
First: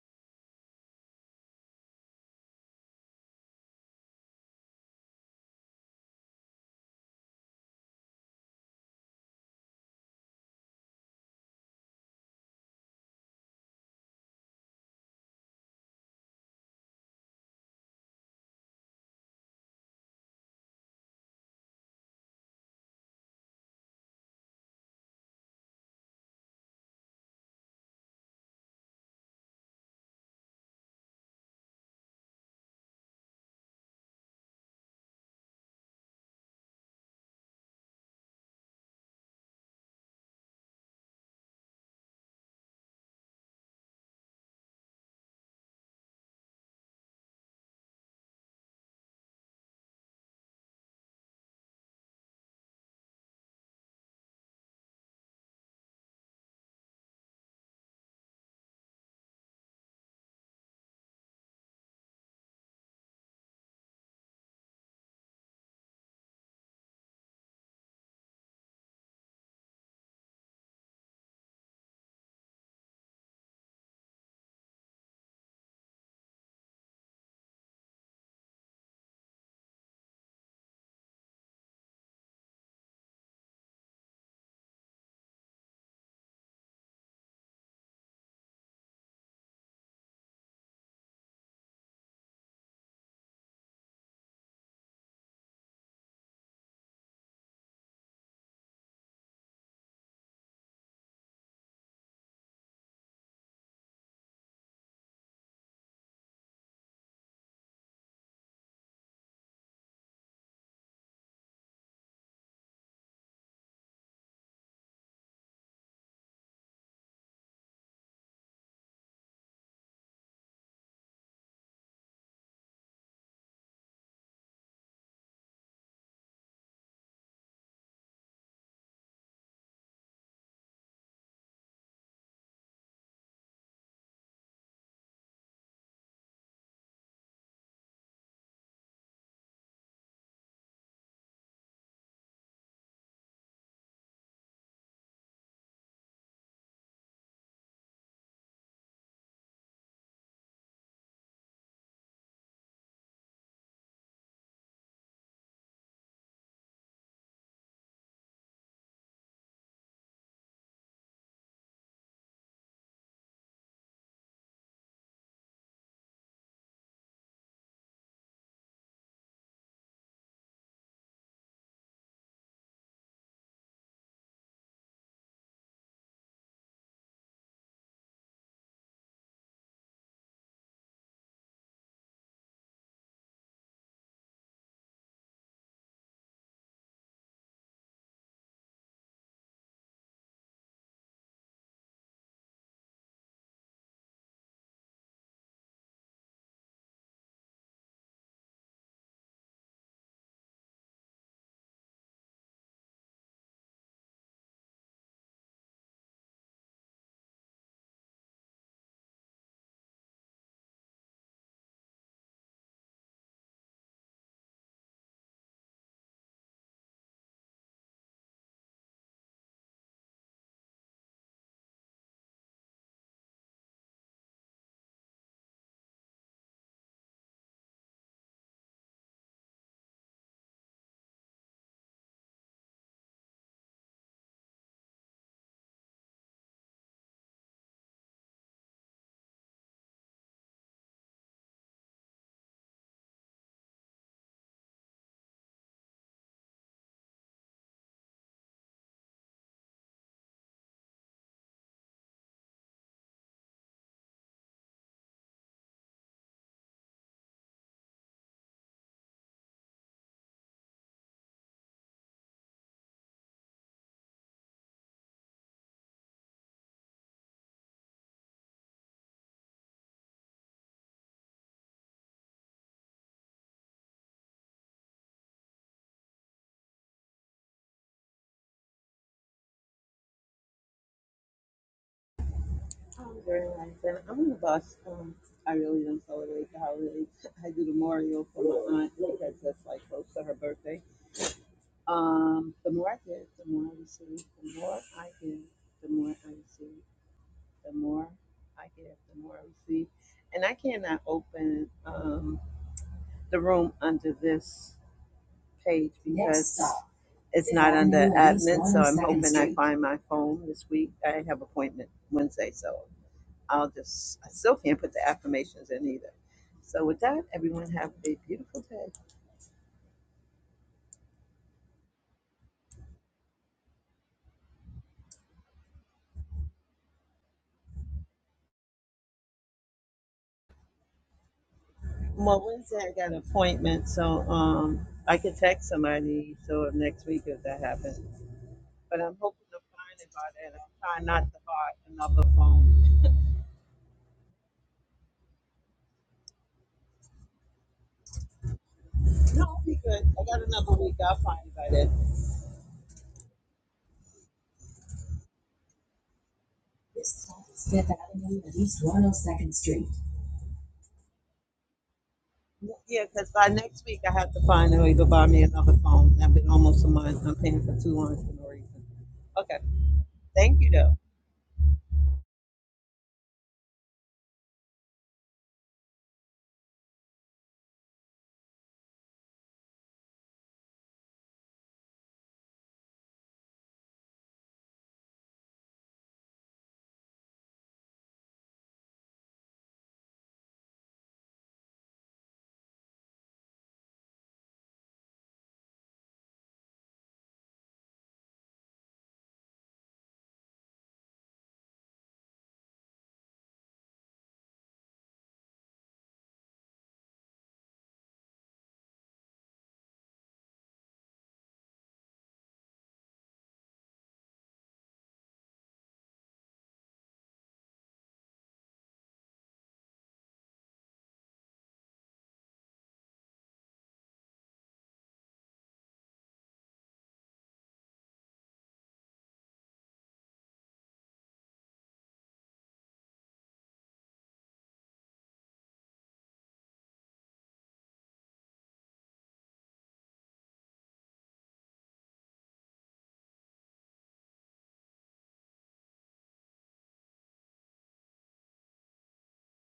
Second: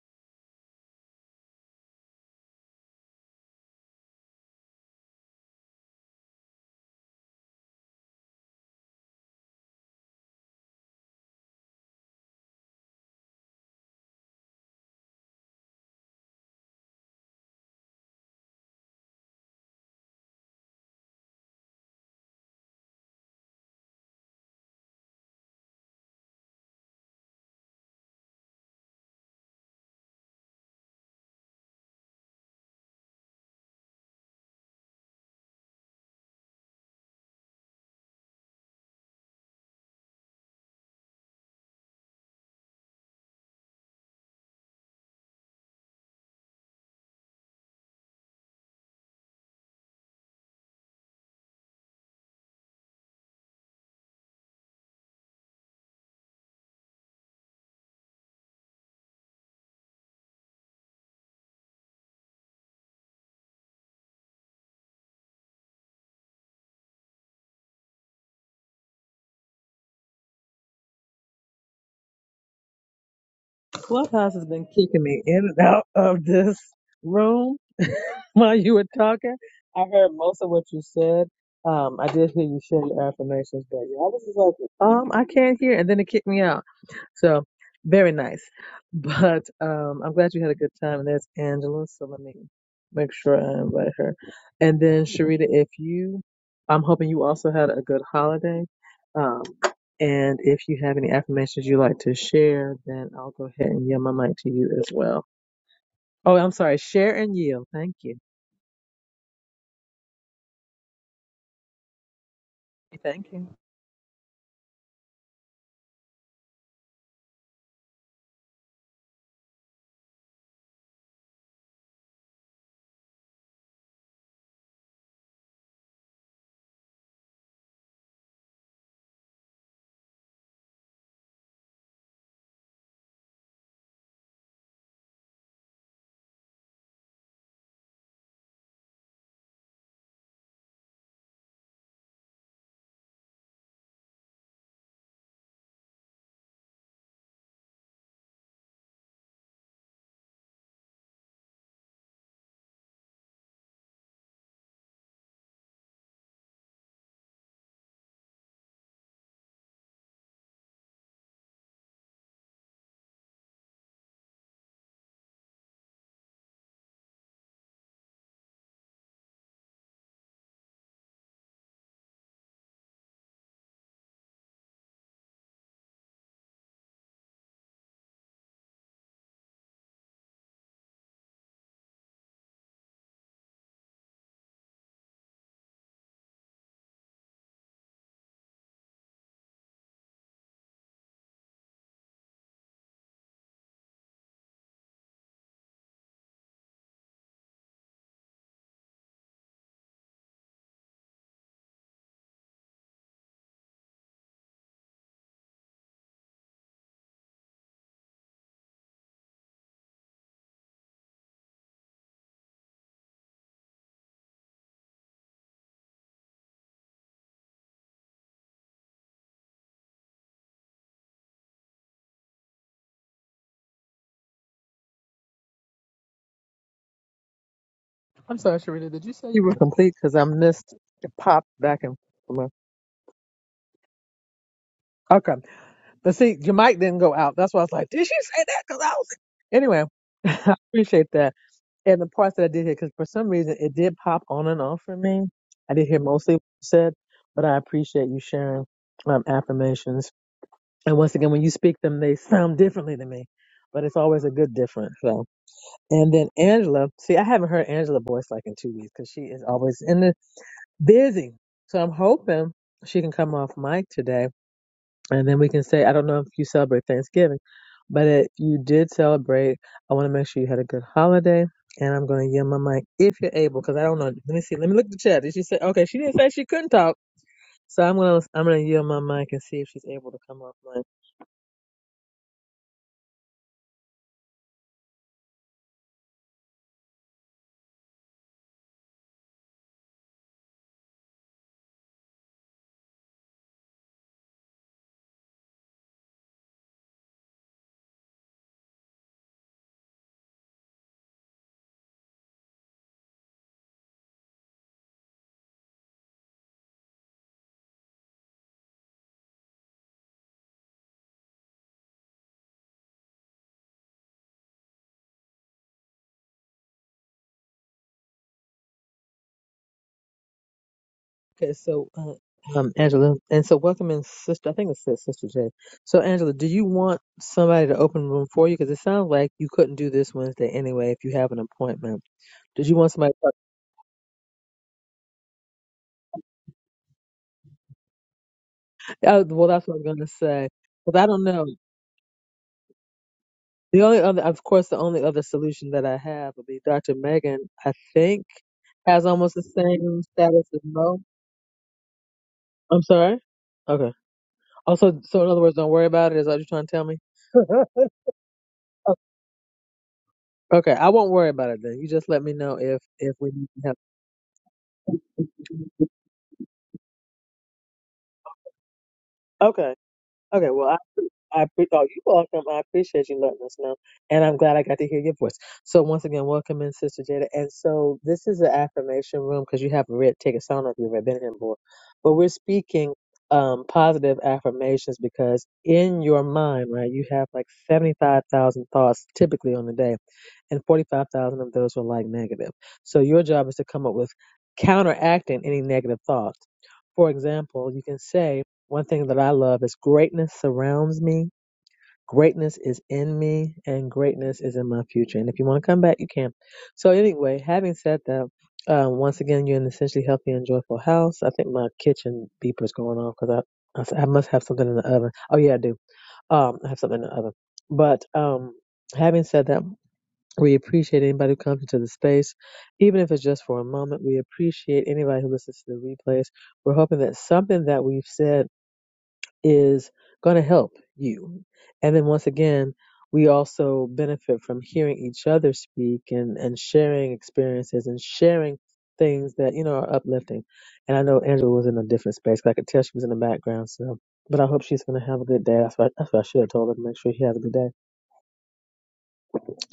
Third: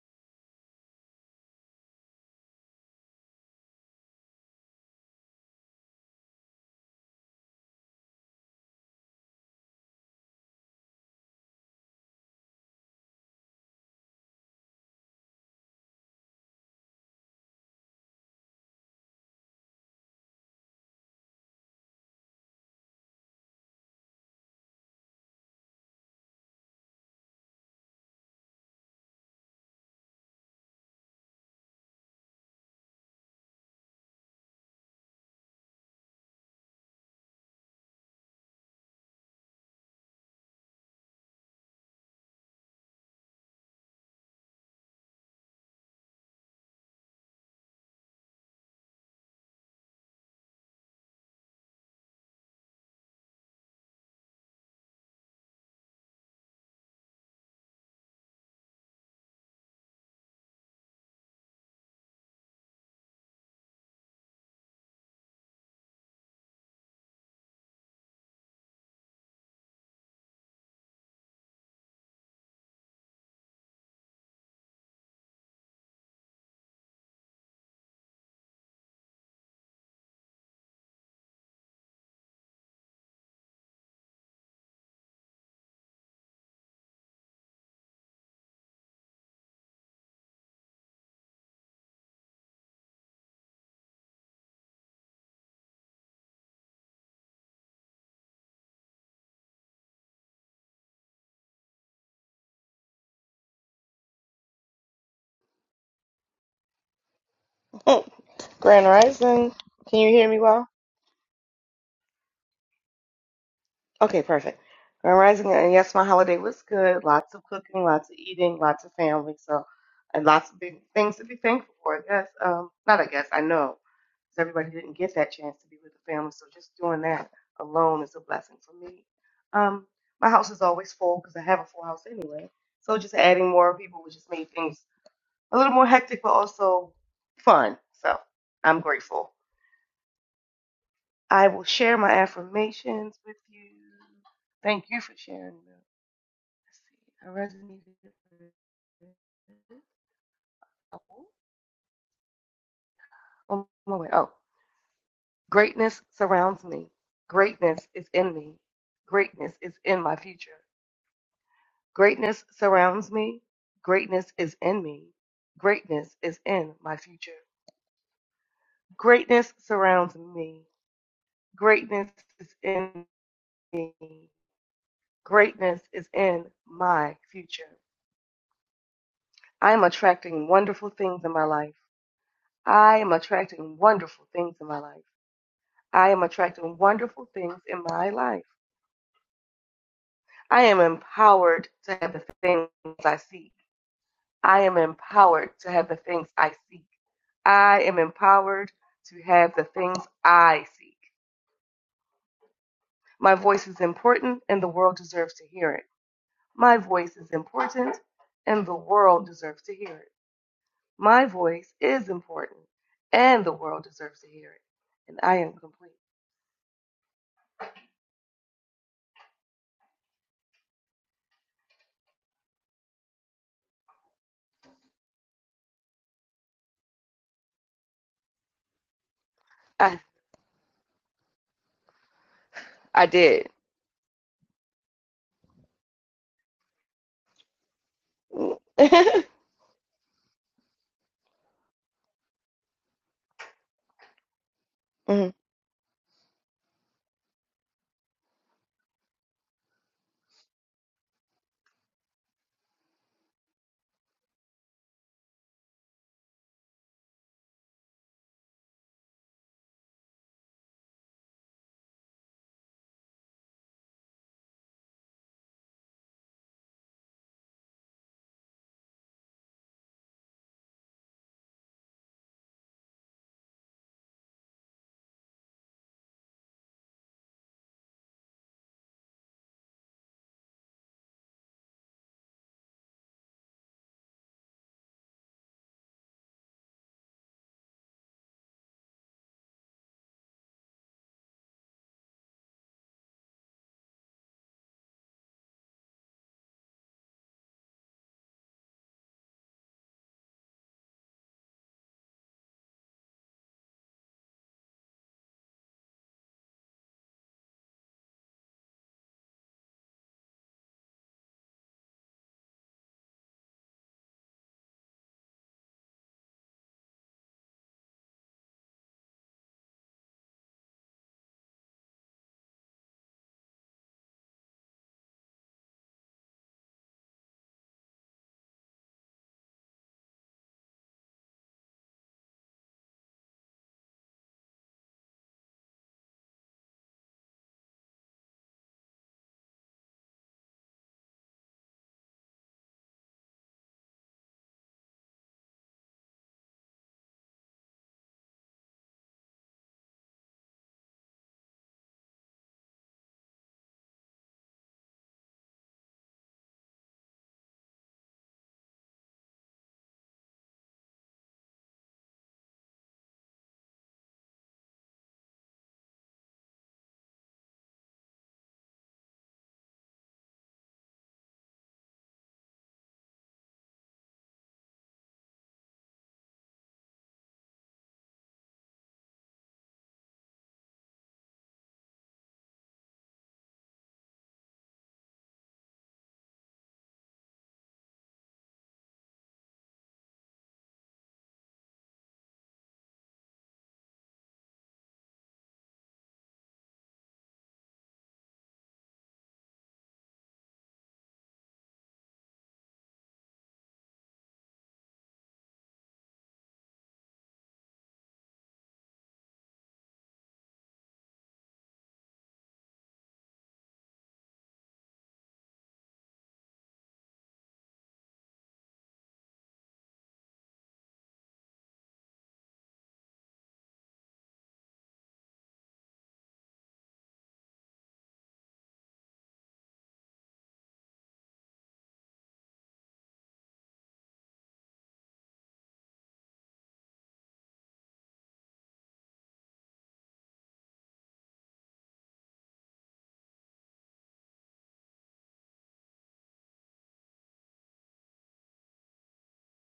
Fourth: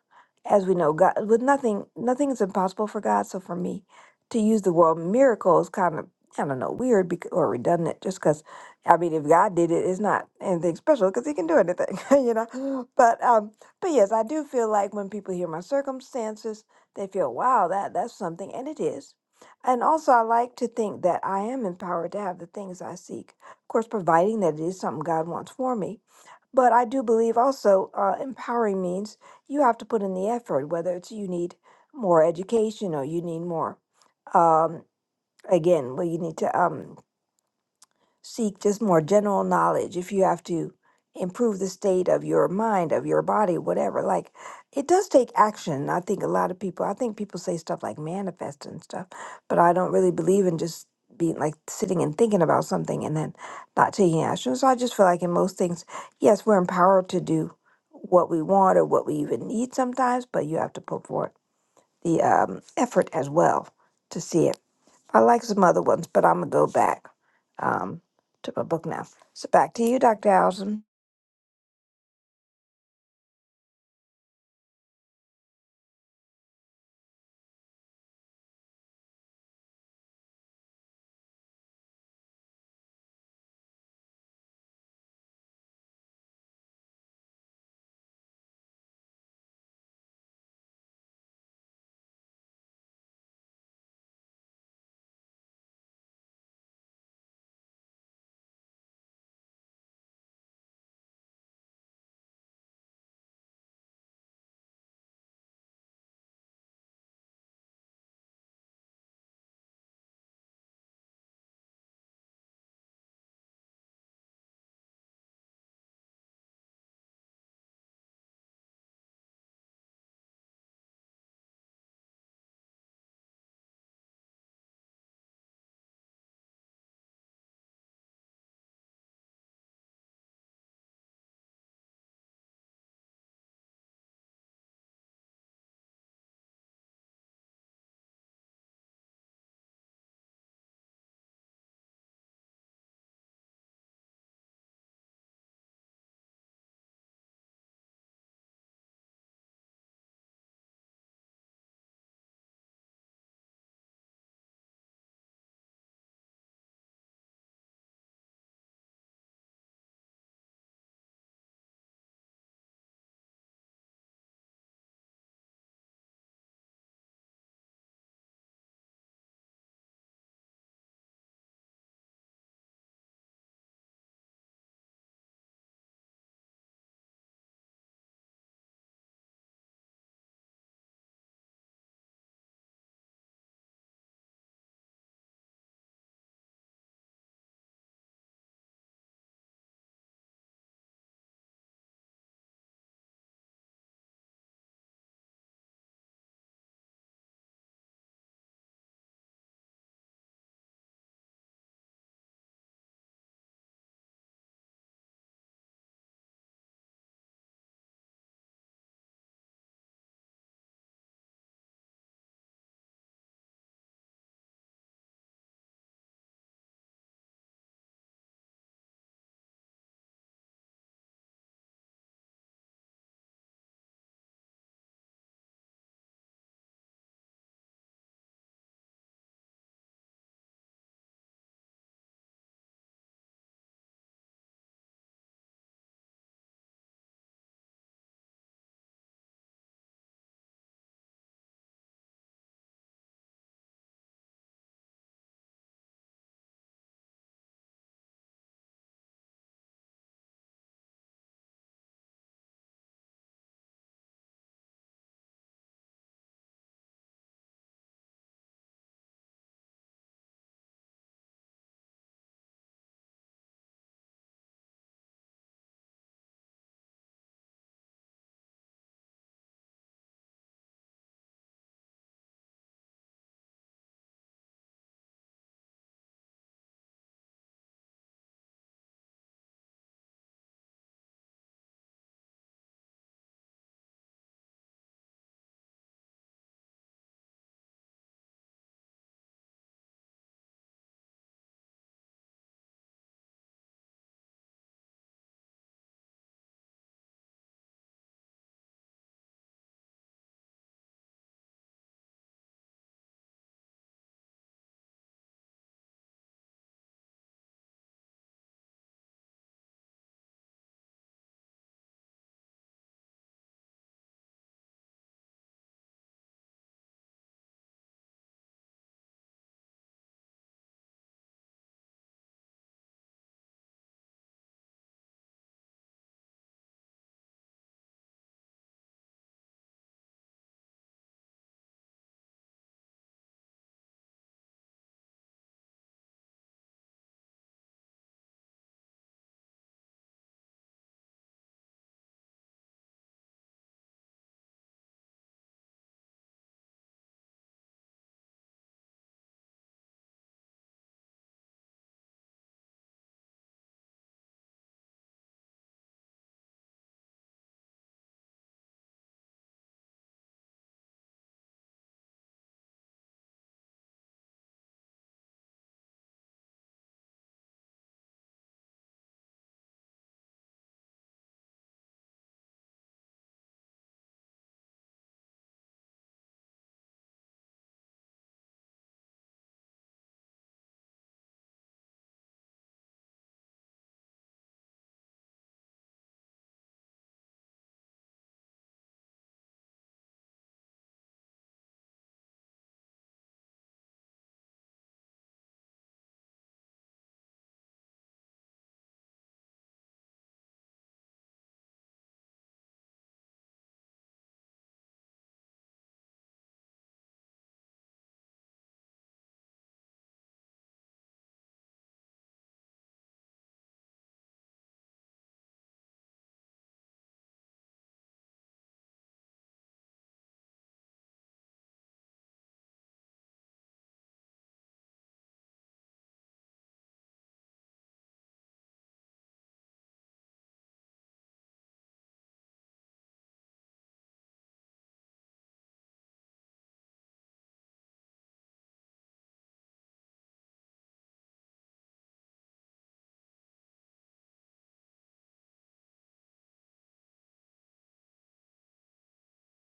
Speaker 2: as we know, God, with nothing, nothing is impossible for God. So for me to use the word miracle is kind of, I don't know, weird bec- or redundant just because, I mean, if God did it, it's not anything special because he can do anything, you know? But, um, but yes, I do feel like when people hear my circumstances, they feel, wow, that that's something. And it is. And also, I like to think that I am empowered to have the things I seek. Of course, providing that it is something God wants for me. But I do believe also uh, empowering means you have to put in the effort, whether it's you need more education or you need more. Um, again, well, you need to. Um, seek just more general knowledge if you have to improve the state of your mind of your body whatever like it does take action i think a lot of people i think people say stuff like manifest and stuff but i don't really believe in just being like sitting and thinking about something and then not taking action so i just feel like in most things yes we're empowered to do what we want or what we even need sometimes but you have to put forth the um, effort as well to see it I like some other ones, but I'm gonna go back um, to my book now. So back to you, Dr. Allison.
Speaker 1: Clubhouse has been kicking me in and out of this room while you were talking. I heard most of what you said. Um, I did hear you share your affirmations, but yeah, I was just like, um, I can't hear, and then it kicked me out. So very nice. But um, I'm glad you had a good time. And that's Angela. So let me make sure I invite her. And then Sharita, if you, I'm hoping you also had a good holiday. Um, and if you have any affirmations you'd like to share, then I'll go ahead and yield my mic to you as well. Oh, I'm sorry. Share and yield. Thank
Speaker 3: Oh,
Speaker 1: you.
Speaker 3: Grand Rising. Can you hear me well?
Speaker 1: Thank you.
Speaker 3: Okay, perfect. Grand Rising, and yes, my holiday was good. Lots of cooking, lots of eating, lots of family, so and lots of big things to be thankful for. I guess, um, not I guess I know because everybody didn't get that chance to be with the family. So just doing that alone is a blessing for me. Um, my house is always full because I have a full house anyway. So just adding more people would just make things a little more hectic, but also fun. So I'm grateful. I will share my affirmations with you. Thank you for sharing them. Let's see. I resonated with- oh, on my way. Oh, greatness surrounds me. Greatness is in me. Greatness is in my future. Greatness surrounds me. Greatness is in me. Greatness is in my future. Greatness surrounds me. Greatness is in me. Greatness is in my future. I'm attracting wonderful things in my life. I am attracting wonderful things in my life. I am attracting wonderful things in my life. I am empowered to have the things I seek. I am empowered to have the things I seek. I am empowered to have the things I seek. My voice is important and the world deserves to hear it. My voice is important and the world deserves to hear it. My voice is important and the world deserves to hear it. And I am complete.
Speaker 1: I'm sorry, Sharita. Did you say you were complete?
Speaker 3: I
Speaker 1: Because I missed it popped back and forth.
Speaker 3: I did.
Speaker 1: Okay. But see, your mic didn't go out. That's why I was like, did she say that? Because I was like, anyway. I appreciate that. And the parts that I did hear, because for some reason it did pop on and off for me.
Speaker 3: Mhm.
Speaker 1: I did hear mostly what you said, but I appreciate you sharing um, affirmations. And once again, when you speak them, they sound differently to me, but it's always a good difference. So, and then Angela, see, I haven't heard Angela's voice like in two weeks because she is always in the busy. So I'm hoping she can come off mic today and then we can say, I don't know if you celebrate Thanksgiving, but if you did celebrate, I want to make sure you had a good holiday. And I'm going to yield my mic if you're able, because I don't know. Let me see. Let me look at the chat. Did she say? Okay, she didn't say she couldn't talk. So I'm gonna I'm gonna yield my mic and see if she's able to come off mic.
Speaker 4: Oh, very nice, and I'm the boss. Um, I really don't celebrate the holidays. I do the memorial for my aunt because that's like close to her birthday. Um, the more I give, the more I receive. The more I give, the more I receive. The more I give, the more I receive. And I cannot open um, the room under this page because it's not under admin. So I'm hoping I find my phone this week. I have appointment Wednesday, so I'll just, I still can't put the affirmations in either. So with that, everyone have a beautiful day.
Speaker 1: Okay, so uh, um Angela, and so welcome in sister. I think it says sister J. So Angela, do you want somebody to open the room for you? Because it sounds like you couldn't do this Wednesday anyway if you have an appointment.
Speaker 4: Well,
Speaker 1: Did you
Speaker 4: Wednesday
Speaker 1: want
Speaker 4: I got
Speaker 1: somebody?
Speaker 4: an appointment, so um, I can text somebody so next week if that happens. But I'm
Speaker 1: Uh,
Speaker 4: hoping
Speaker 1: well,
Speaker 4: to
Speaker 1: that's what I'm
Speaker 4: find
Speaker 1: gonna
Speaker 4: it by
Speaker 1: say.
Speaker 4: then.
Speaker 1: But
Speaker 4: I'm
Speaker 1: I
Speaker 4: trying not
Speaker 1: don't
Speaker 4: to
Speaker 1: know.
Speaker 4: buy another phone.
Speaker 1: The only other, of course, the only other solution that I have would be Dr. Megan. I think has almost the
Speaker 4: No, I'll be
Speaker 1: same
Speaker 4: good. I
Speaker 1: status
Speaker 4: got
Speaker 1: as
Speaker 4: another week.
Speaker 1: Mo.
Speaker 4: I'll find it by then.
Speaker 1: I'm sorry. Okay. Also, so in other words, don't worry about it. Is that what you're trying to tell me?
Speaker 4: This stop is Fifth Avenue at East 102nd Street.
Speaker 1: okay, I won't worry about it then. You just let me know if
Speaker 4: Yeah,
Speaker 1: if
Speaker 4: because
Speaker 1: we need
Speaker 4: by
Speaker 1: to have.
Speaker 4: next week I have to find a way to buy me another phone. I've been almost a month. I'm paying for two months for no reason. Okay.
Speaker 1: Okay. Okay.
Speaker 4: Thank
Speaker 1: Well,
Speaker 4: you, though.
Speaker 1: I pre- oh, you're welcome. I appreciate you letting us know, and I'm glad I got to hear your voice. So once again, welcome in, Sister Jada. And so this is the affirmation room because you have a red ticket. So I don't know if you've ever been here before, but we're speaking um, positive affirmations because in your mind, right, you have like seventy-five thousand thoughts typically on the day, and forty-five thousand of those are like negative. So your job is to come up with counteracting any negative thoughts. For example, you can say one thing that I love is greatness surrounds me, greatness is in me, and greatness is in my future. And if you want to come back, you can. So, anyway, having said that, uh, once again, you're in an essentially healthy and joyful house. I think my kitchen beeper's going off because I, I s- I must have something in the oven. Oh, yeah, I do. Um, I have something in the oven. But um, having said that, we appreciate anybody who comes into the space, even if it's just for a moment. We appreciate anybody who listens to the replays. We're hoping that something that we've said is going to help you. And then once again, we also benefit from hearing each other speak and, and sharing experiences and sharing things that, you know, are uplifting. And I know Angela was in a different space. 'cause I could tell she was in the background. So, but I hope she's going to have a good day. That's what, that's what I should have told her to make sure she has a good day.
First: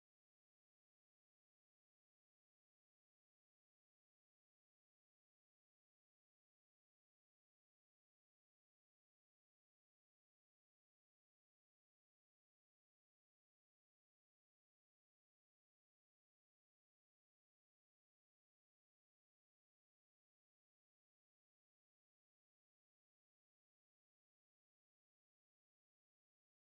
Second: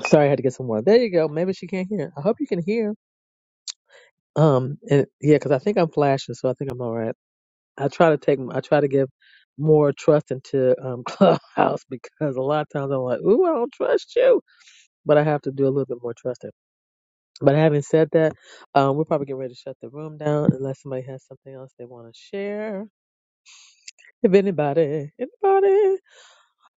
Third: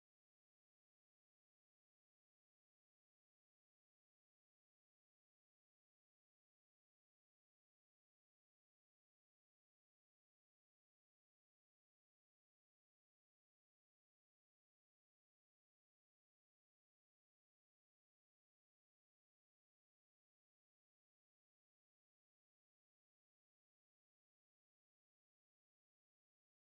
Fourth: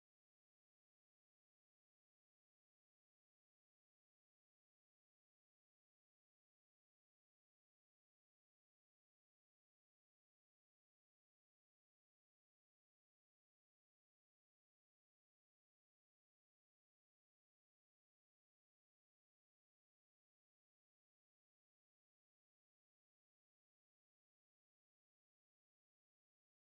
Speaker 1: Sorry, I had to get some water. There you go. Maybe she can't hear. I hope you can hear. Um, and yeah, cause I think I'm flashing. So I think I'm all right. I try to take I try to give more trust into um, Clubhouse because a lot of times I'm like, ooh, I don't trust you, but I have to do a little bit more trusting. But having said that, um, we're probably getting ready to shut the room down unless somebody has something else they want to share. If anybody, anybody.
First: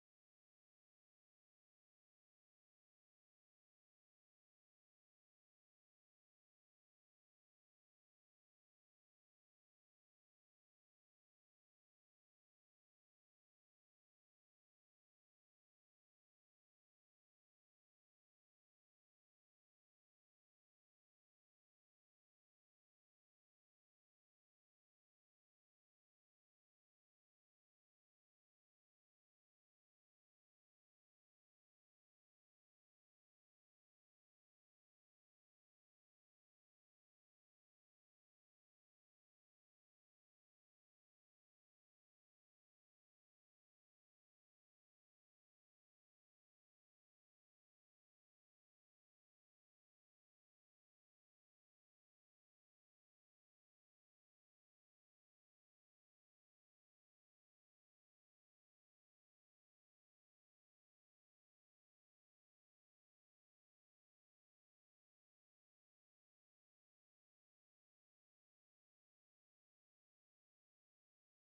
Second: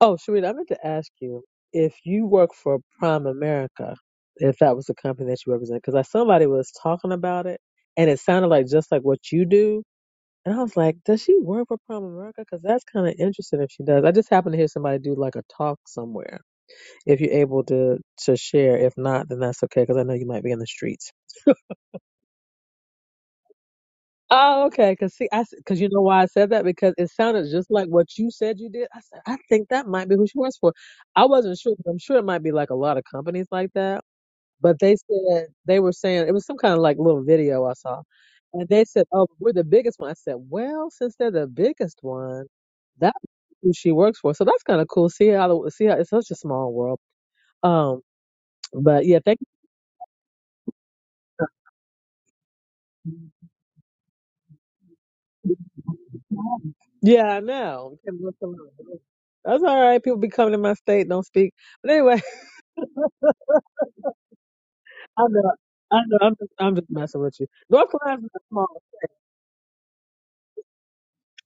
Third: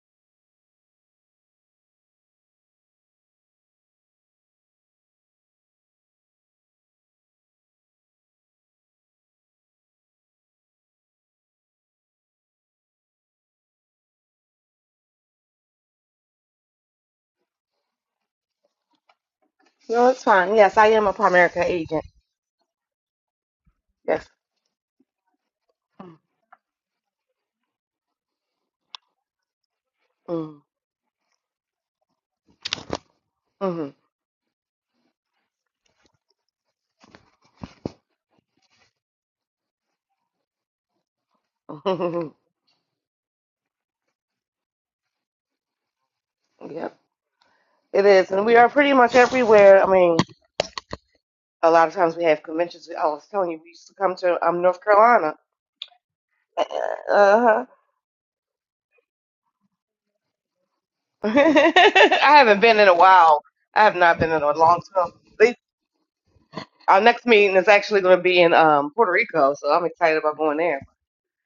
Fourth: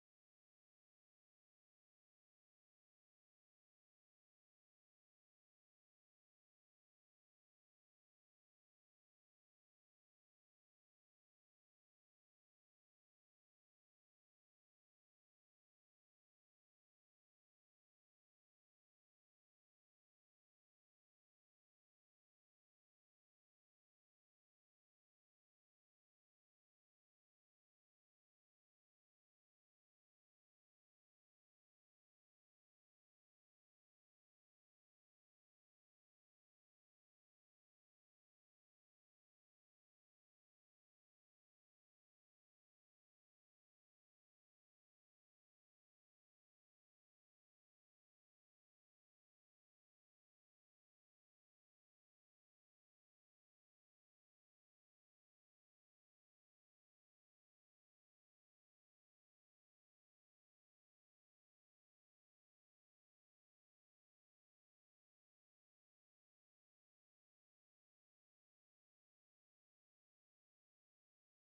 Speaker 1: Oh, Sharita, I meant to ask you if you work for Prime America, if that was the company that you represent, because somebody was talking about it and it sounded like just like what you do And I was like, does she work for Prime America? Because that's kind of interesting if she does. I just happened to hear somebody do like a talk somewhere. If you're able to to share, if not, then that's okay. Because I
Speaker 3: No,
Speaker 1: know
Speaker 3: it's
Speaker 1: you might be
Speaker 3: fine.
Speaker 1: in the
Speaker 3: Yes, I am
Speaker 1: streets.
Speaker 3: a Primerica agent. Yes.
Speaker 1: Oh, okay. Because see, I because you know why I said that because it sounded just like what you said you did. I said I think that might be who she works
Speaker 3: Mm.
Speaker 1: for. I wasn't sure. but I'm sure it might be like a lot of companies like
Speaker 3: Mhm.
Speaker 1: that But they said they were saying it was some kind of like little video I saw, and they said, "Oh, we're the biggest one." I said, "Well, since they're the biggest one, that's who she works for." So that's kind of cool. See how the- see how it's such a small
Speaker 3: yep,
Speaker 1: world. Um,
Speaker 3: it is, and we are pretty
Speaker 1: but
Speaker 3: much
Speaker 1: yeah, thank. you.
Speaker 3: everywhere. I mean, a lot of times we have conventions. I was telling you, we used to come to um North Carolina.
Speaker 1: Yeah, I
Speaker 3: Uh huh.
Speaker 1: know. Can't do it That's all right. People be coming to my state, don't speak. But anyway,
Speaker 3: I haven't been in a while. I have not been in a long time.
Speaker 1: I know.
Speaker 3: They-
Speaker 1: I know. I'm just, I'm just
Speaker 3: Our
Speaker 1: messing
Speaker 3: next
Speaker 1: with you.
Speaker 3: meeting is
Speaker 1: North
Speaker 3: actually going to
Speaker 1: Carolina's
Speaker 3: be
Speaker 1: not
Speaker 3: in
Speaker 1: small.
Speaker 3: um Puerto Rico, so I'm excited about going there.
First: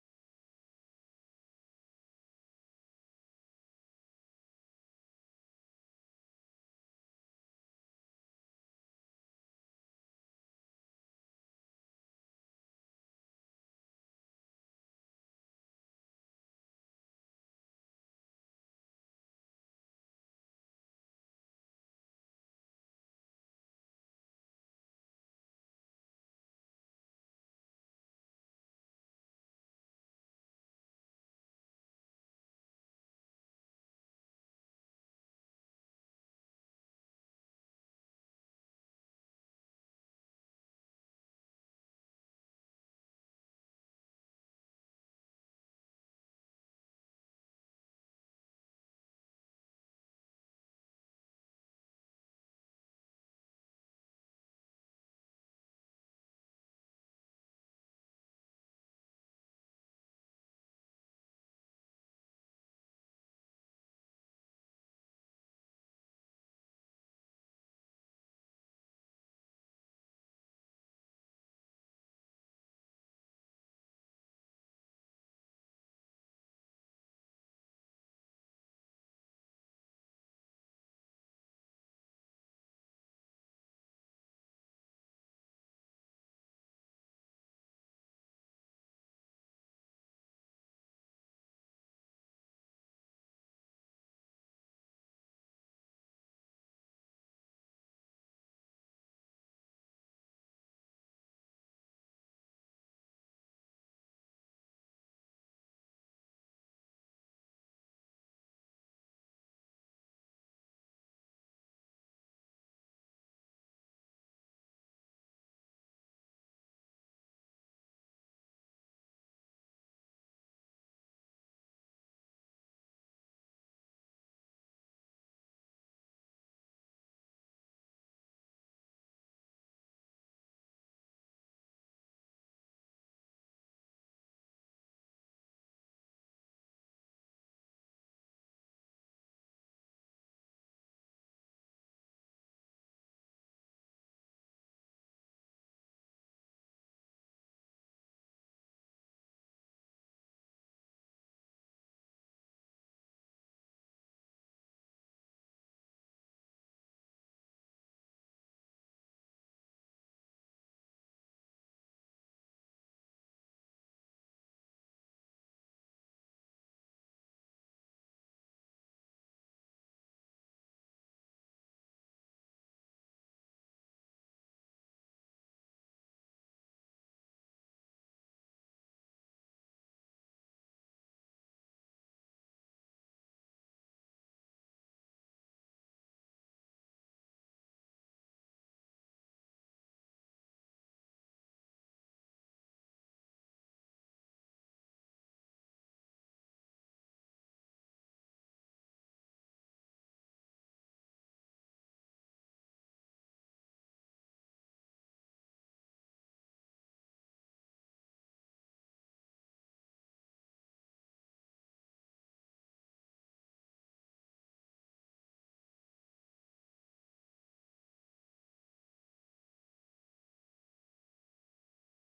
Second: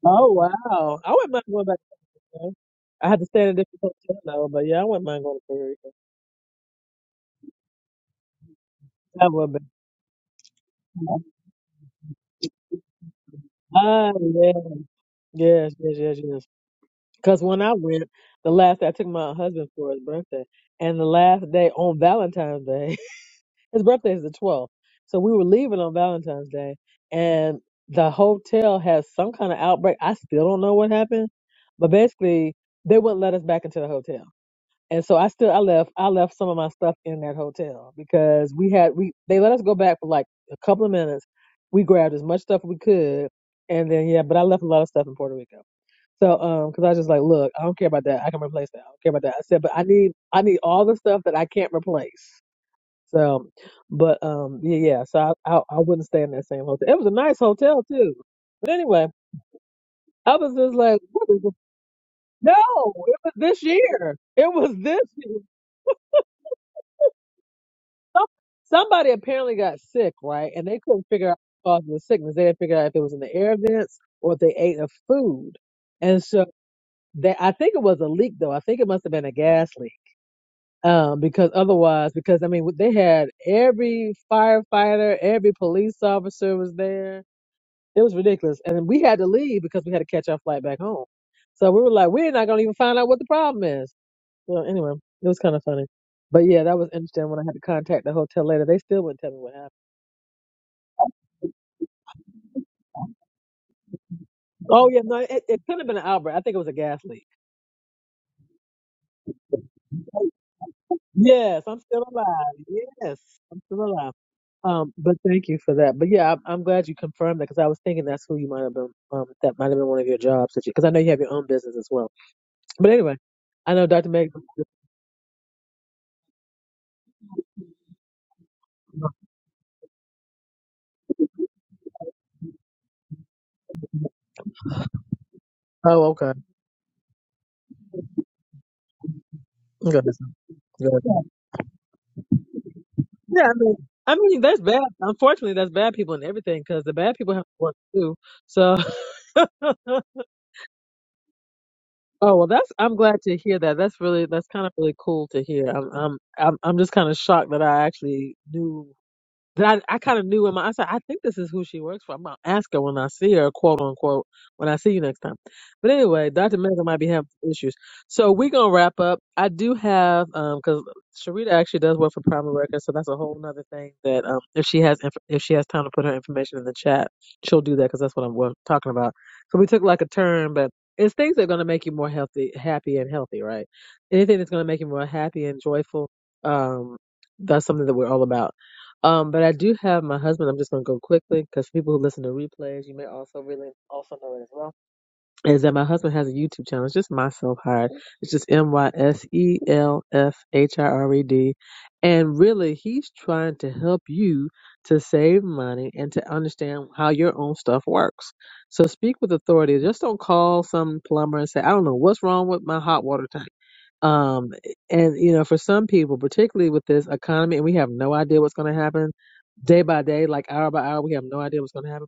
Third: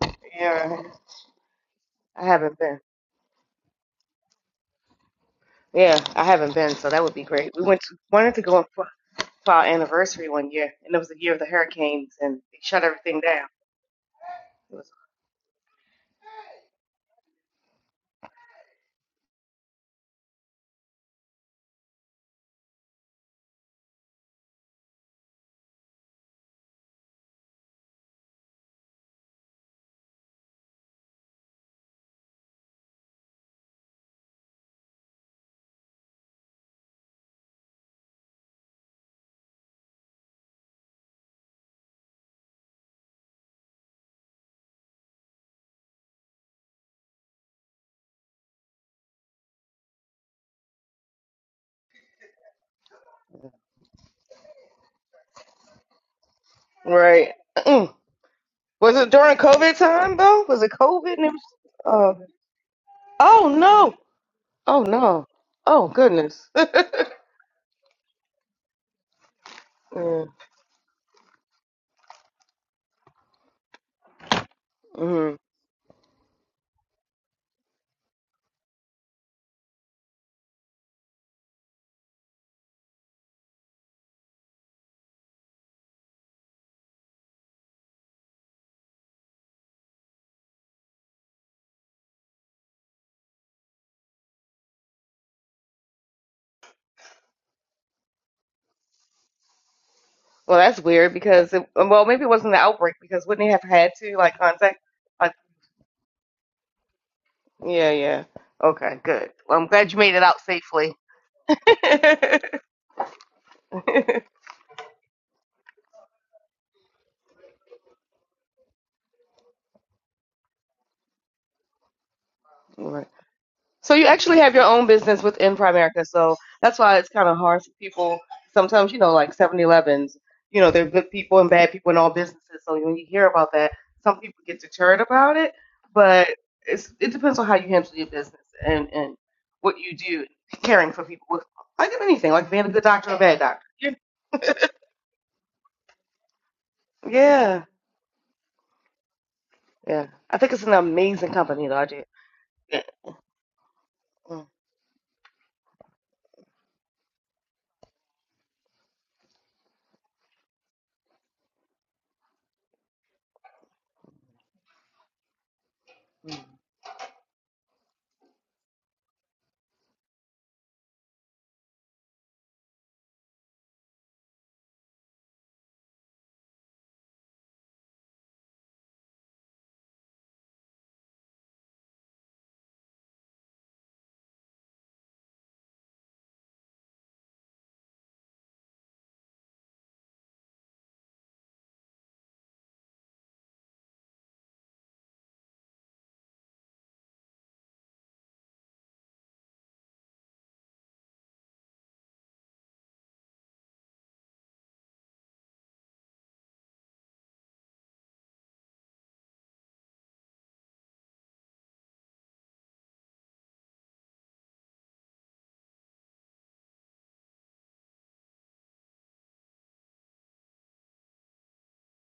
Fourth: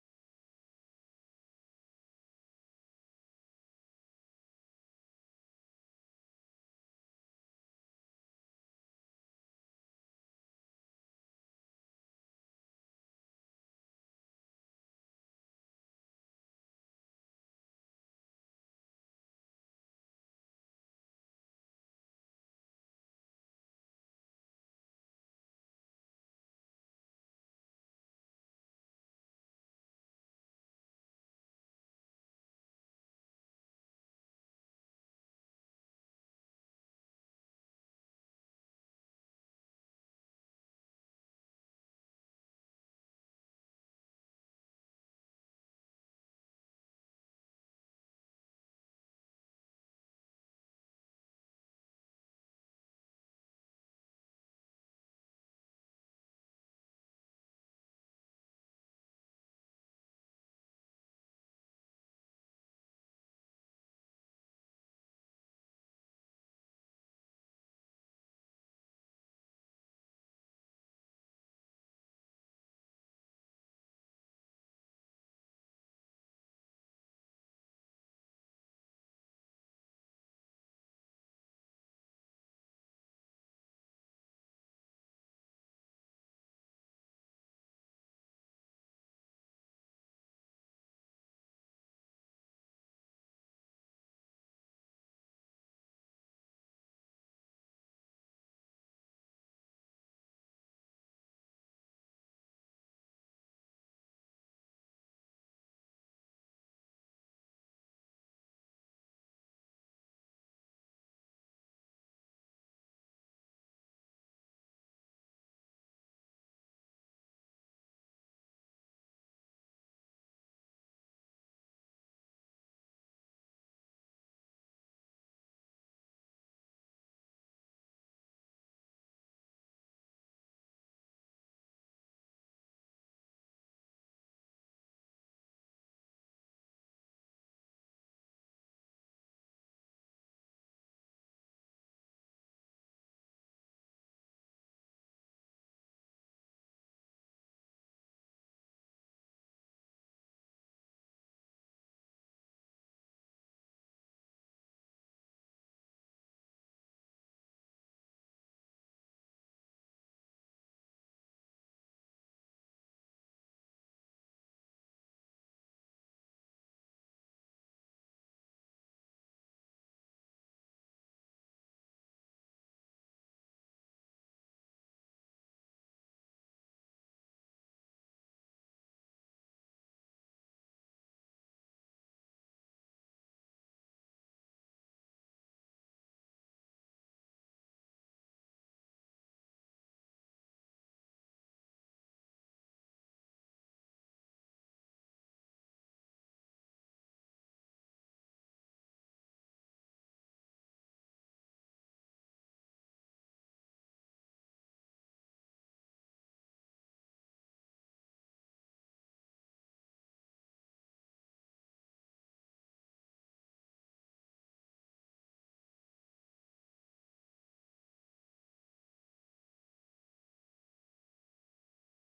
Speaker 1: Oh
Speaker 3: Yeah,
Speaker 1: wow! I wouldn't mind going back.
Speaker 3: I
Speaker 1: Okay.
Speaker 3: haven't been.
Speaker 1: I had to stand in different hotel though, but yeah, I wouldn't mind going to Puerto Rico.
Speaker 3: Yeah, I haven't been, so that would be great. We went to, wanted to go on fly
Speaker 1: That
Speaker 3: for
Speaker 1: would be.
Speaker 3: our anniversary one year, and it was the year of the hurricanes, and they shut everything down.
Speaker 1: Ah, yeah.
Speaker 3: It was
Speaker 1: Yes, yes, yes, yes. Because when I went, the last day I took my husband for his birthday, and the last day on Valentine's Day, his birthday is the 12th. So we were leaving on Valentine's Day, and the hotel has some kind of outbreak. I still don't know what happened, but basically, they wouldn't let us back into the hotel. And so I still I left I left some of my stuff in that hotel because we had we they let us go back for like a couple of minutes. We grabbed as much stuff as we could, and then yeah, but I left a lot of stuff in Puerto Rico. So um, because I was just like, look, I don't care about that. I can replace that. I don't care about that. I said, but I need I need all the stuff that I can't replace. So, but um, yeah, yeah. So I I, I wouldn't stay in that same hotel. It was a
Speaker 3: right.
Speaker 1: nice hotel
Speaker 3: Mm.
Speaker 1: too. But
Speaker 3: Was
Speaker 1: anyway,
Speaker 3: it during COVID time
Speaker 1: I
Speaker 3: though?
Speaker 1: was
Speaker 3: Was it
Speaker 1: just like,
Speaker 3: COVID?
Speaker 1: what
Speaker 3: And it
Speaker 1: is the-
Speaker 3: was. Uh,
Speaker 1: no, it was
Speaker 3: oh
Speaker 1: this
Speaker 3: no!
Speaker 1: year. It was
Speaker 3: Oh
Speaker 1: this
Speaker 3: no!
Speaker 1: year.
Speaker 3: Oh goodness!
Speaker 1: Some- Somebody apparently got sick,
Speaker 3: mm-hmm.
Speaker 1: right? And they couldn't figure out the cause of the sickness. They didn't figure out if it was in the air vents or if they ate a
Speaker 3: Well,
Speaker 1: food. And so they, I think it was a leak though. I think it must have been a gas leak. Um, because otherwise, because I mean, they had every firefighter, every police officer was there. It was ridiculous. And we had to leave because we had to catch our flight back home. So we were like, we're not going to even find out what the problem is. So anyway, it was kind of funny. But yeah, that was interesting when I had to contact the hotel later. They still wouldn't tell me what happened.
Speaker 3: that's weird because it, well, maybe it wasn't the outbreak because wouldn't they have had to like contact?
Speaker 1: Oh yeah, no,
Speaker 3: Like,
Speaker 1: it, it could have been an outbreak. I think it was a gas leak.
Speaker 3: yeah, yeah. Okay, good. Well, I'm glad you made it out safely.
Speaker 1: Yes, I'm still alive. Yes, I'm still alive. Um, but thank you for that. But yeah, I'm, I'm glad you confirmed that because I was thinking that's who you might have been. Um, that might have been one of your jobs that you, because I know you have your own business as well. But
Speaker 3: Right.
Speaker 1: anyway, I know
Speaker 3: So you
Speaker 1: Dr. Meg.
Speaker 3: actually have your own business within Primerica. So that's why it's kind of hard for people. Sometimes, you know, like Seven Elevens. you know, there are good people and bad people in all businesses. So when you hear about that, some people get deterred about it.
Speaker 1: Oh,
Speaker 3: But
Speaker 1: okay.
Speaker 3: it's, it depends on how you handle your business and, and what you
Speaker 1: Good.
Speaker 3: do,
Speaker 1: Good.
Speaker 3: caring for people with, like anything, like being a good doctor or a bad
Speaker 1: Yeah, I
Speaker 3: doctor.
Speaker 1: mean,
Speaker 3: Yeah.
Speaker 1: I mean, that's bad. Unfortunately, that's bad people and everything because the bad people have to
Speaker 3: Yeah.
Speaker 1: work too. So,
Speaker 3: Yeah. I think it's an amazing company, though. I do.
Speaker 1: Oh well, that's
Speaker 3: Yeah.
Speaker 1: I'm glad to hear that. That's really
Speaker 3: Mm,
Speaker 1: that's kind of really cool to hear. I'm I'm I'm I'm just kind of shocked that I actually knew that I, I kind of knew in my, I said, I think this is who she works for. I'm gonna ask her when I see her, quote unquote, when I see you next time. But anyway,
Speaker 3: mm.
Speaker 1: Dr. Megan might be having some issues. So we're gonna wrap up. I do have, um, cause Sharita actually does work for Prime Records, so that's a whole nother thing that, um, if she has, inf- if she has time to put her information in the chat, she'll do that, cause that's what I'm wa- talking about. So we took like a turn, but it's things that are gonna make you more healthy, happy and healthy, right? Anything that's gonna make you more happy and joyful, um, that's something that we're all about um, but I do have my husband. I'm just going to go quickly because people who listen to replays, you may also really also know it as well. Is that my husband has a YouTube channel? It's just myself hired. It's just M Y S E L F H I R E D, and really he's trying to help you to save money and to understand how your own stuff works. So speak with authority. Just don't call some plumber and say, "I don't know what's wrong with my hot water tank." Um, and you know, for some people, particularly with this economy, and we have no idea what's going to happen day by day, like hour by hour, we have no idea what's going to happen.